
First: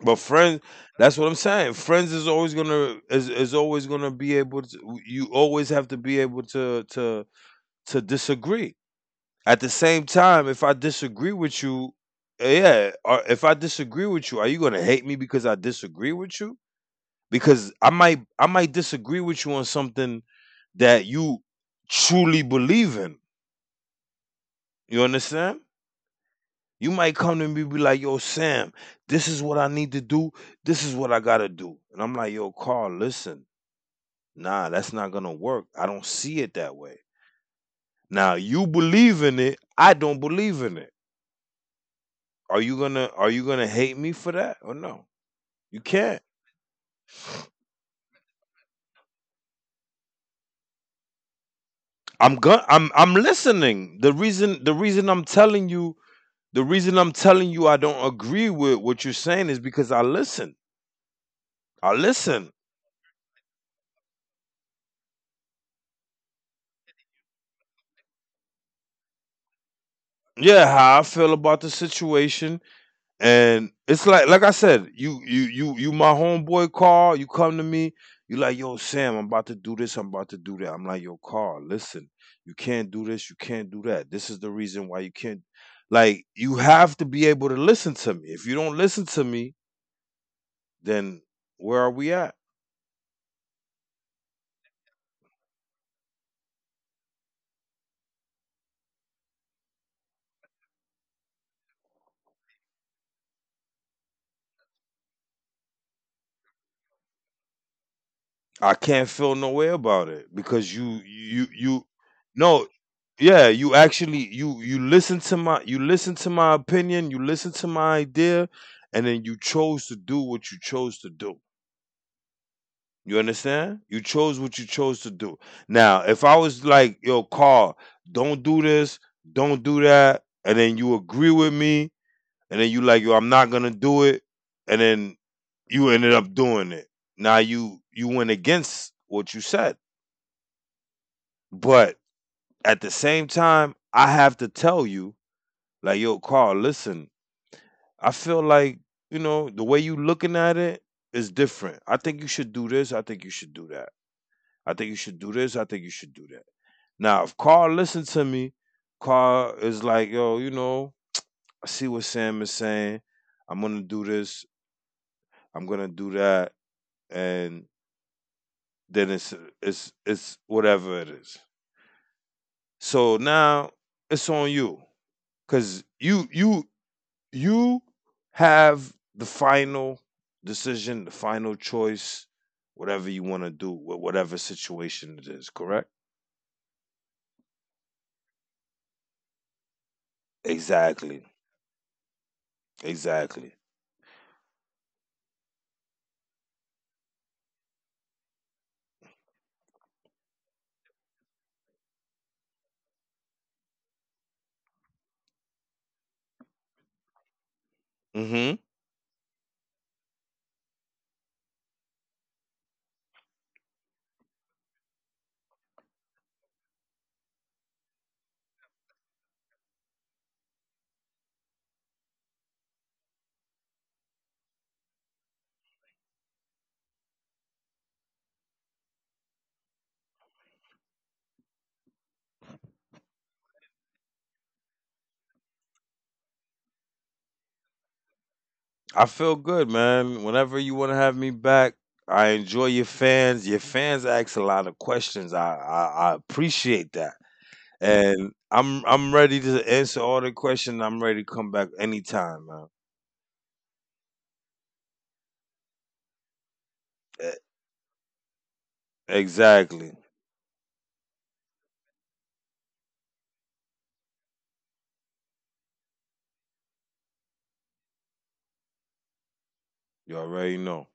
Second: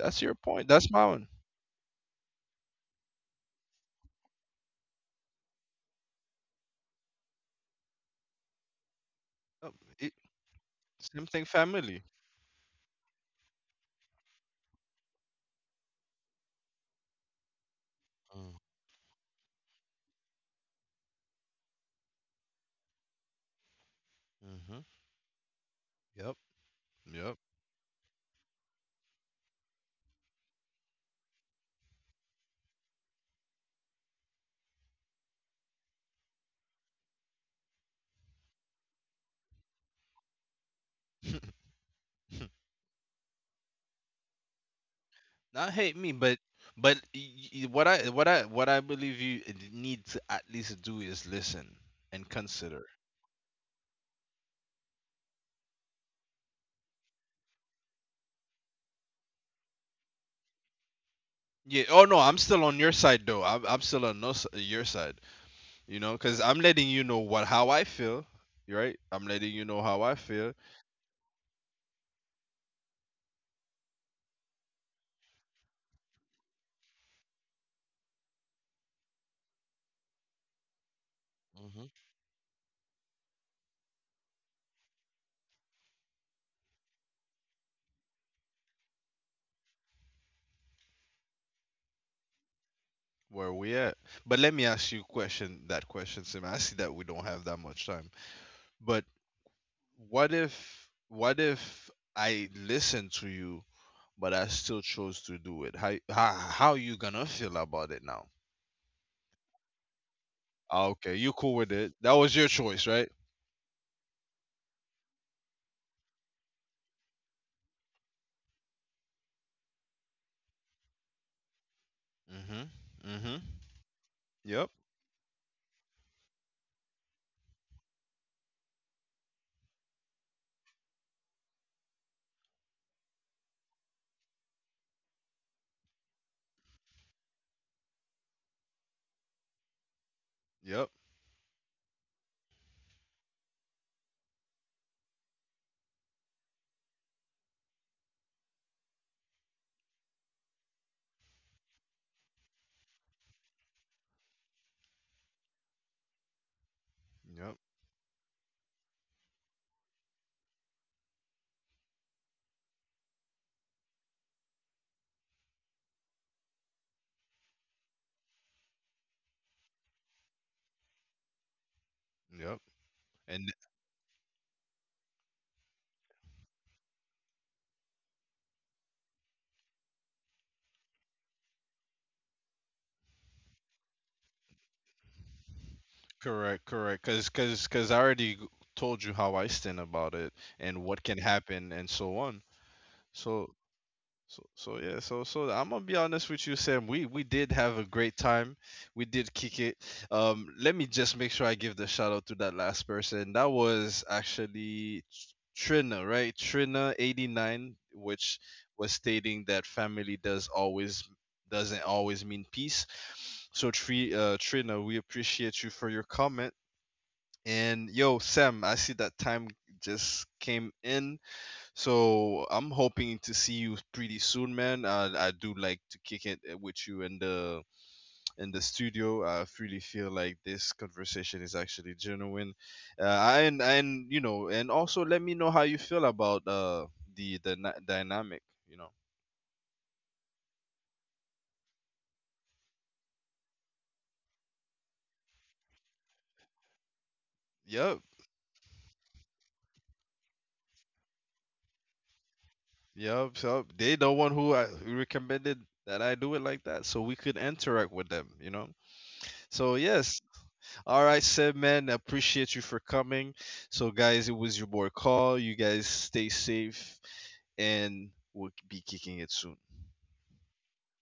but
your
friends,
point. That's
that's what
mine.
I'm saying. Friends is always gonna be able to. You always have to be able to to disagree. At the
Uh,
same
it-
time, if I
Same
disagree
thing,
with you,
family.
yeah, or if I disagree with you, are you gonna hate me because I disagree with you? Because I might disagree with you on something that you truly believe in.
Mm-hmm.
You understand?
Yep.
You might come to me, be like, "Yo, Sam, this is what I need to do. This is what I gotta do," and I'm like, "Yo, Carl, listen." Nah, that's not gonna work. I don't see it that way. Now you believe in it. I don't believe in it.
Yep.
Are you gonna hate me for that or no?
not
You
hate me,
can't.
but but y- what I believe you need to at least do is listen and
I'm going
consider.
I'm I'm listening. The reason I'm telling you the reason I'm telling you I don't agree with what you're saying is because I listen.
Yeah.
I
Oh no, I'm
listen.
still on your side though. I'm still on no, s- your side. You know, because I'm letting you know what how I feel. Right. I'm letting you know how I feel.
Yeah, how I feel about the situation. And it's like I said, you my homeboy Carl, you come to me, you like, yo, Sam, I'm about to do this, I'm about to do that. I'm like, yo, Carl,
Hmm
listen, you can't do this, you can't do that. This is the reason why you can't. Like, you have to be able to listen to me. If you don't listen to me, then where are we at?
Where we at? But let me ask you question. That question, Sim. I see that we don't have that much time. But what if what if I listen to you but I still chose to do it. How you gonna feel about it now?
I can't feel no way about it because
Ah,
you
okay, you cool
you
with
you
it? That was your
no,
choice, right?
yeah, you actually, you listen to my you listen to my opinion, you listen to my idea, and then you chose to do what you chose to do.
Mhm.
You
Mhm.
understand? You chose what
Yep.
you chose to do. Now, if I was like, yo, Carl, don't do this, don't do that, and then you agree with me, and then you like, yo, I'm not gonna do it, and then you ended up doing it, now you went against what you said.
Yep.
But at the same time, I have to tell you, like, yo, Carl, listen, I feel like, you know, the way you looking at it is different. I think you should do this. I think you should do that. I think you should do this. I think you should do that. Now, if
Yep.
Carl listen to me, Carl is like, yo, you know, I see what Sam is saying. I'm gonna do this. I'm gonna do that, and then it's it's whatever it is.
Yep.
So
And
now it's on you, cause you have the final decision, the final choice, whatever you want to do with whatever situation it is, correct?
correct. Cause I already g- told you how I stand about it and what can
Exactly.
happen and so on. So
Exactly.
Yeah, I'm gonna be honest with you, Sam. We did have a great time. We did kick it. Let me just make sure I give the shout out to that last person. That was actually Trina, right? Trina 89, which
Mhm.
was stating that family does always doesn't always mean peace. So Trina, we appreciate you for your comment. And yo, Sam, I see that time just came in so I'm hoping to see you pretty soon, man. I do like to kick it with you in the studio. I really feel like this conversation is actually genuine, and you know, and also let me know how you feel about dynamic. You know,
I feel good, man. Whenever you want to have me back, I enjoy your fans. Your fans ask a lot of questions. I appreciate that.
yep,
And I'm ready to answer all the questions. I'm ready to come back anytime, man.
yep. So they the one who I who recommended that I do it like that, so we could
E-
interact with them. You know, so
Exactly.
yes, all right, Seb, man, appreciate you for coming. So, guys, it was your boy Call. You guys stay safe, and we'll be kicking it soon.
You already know.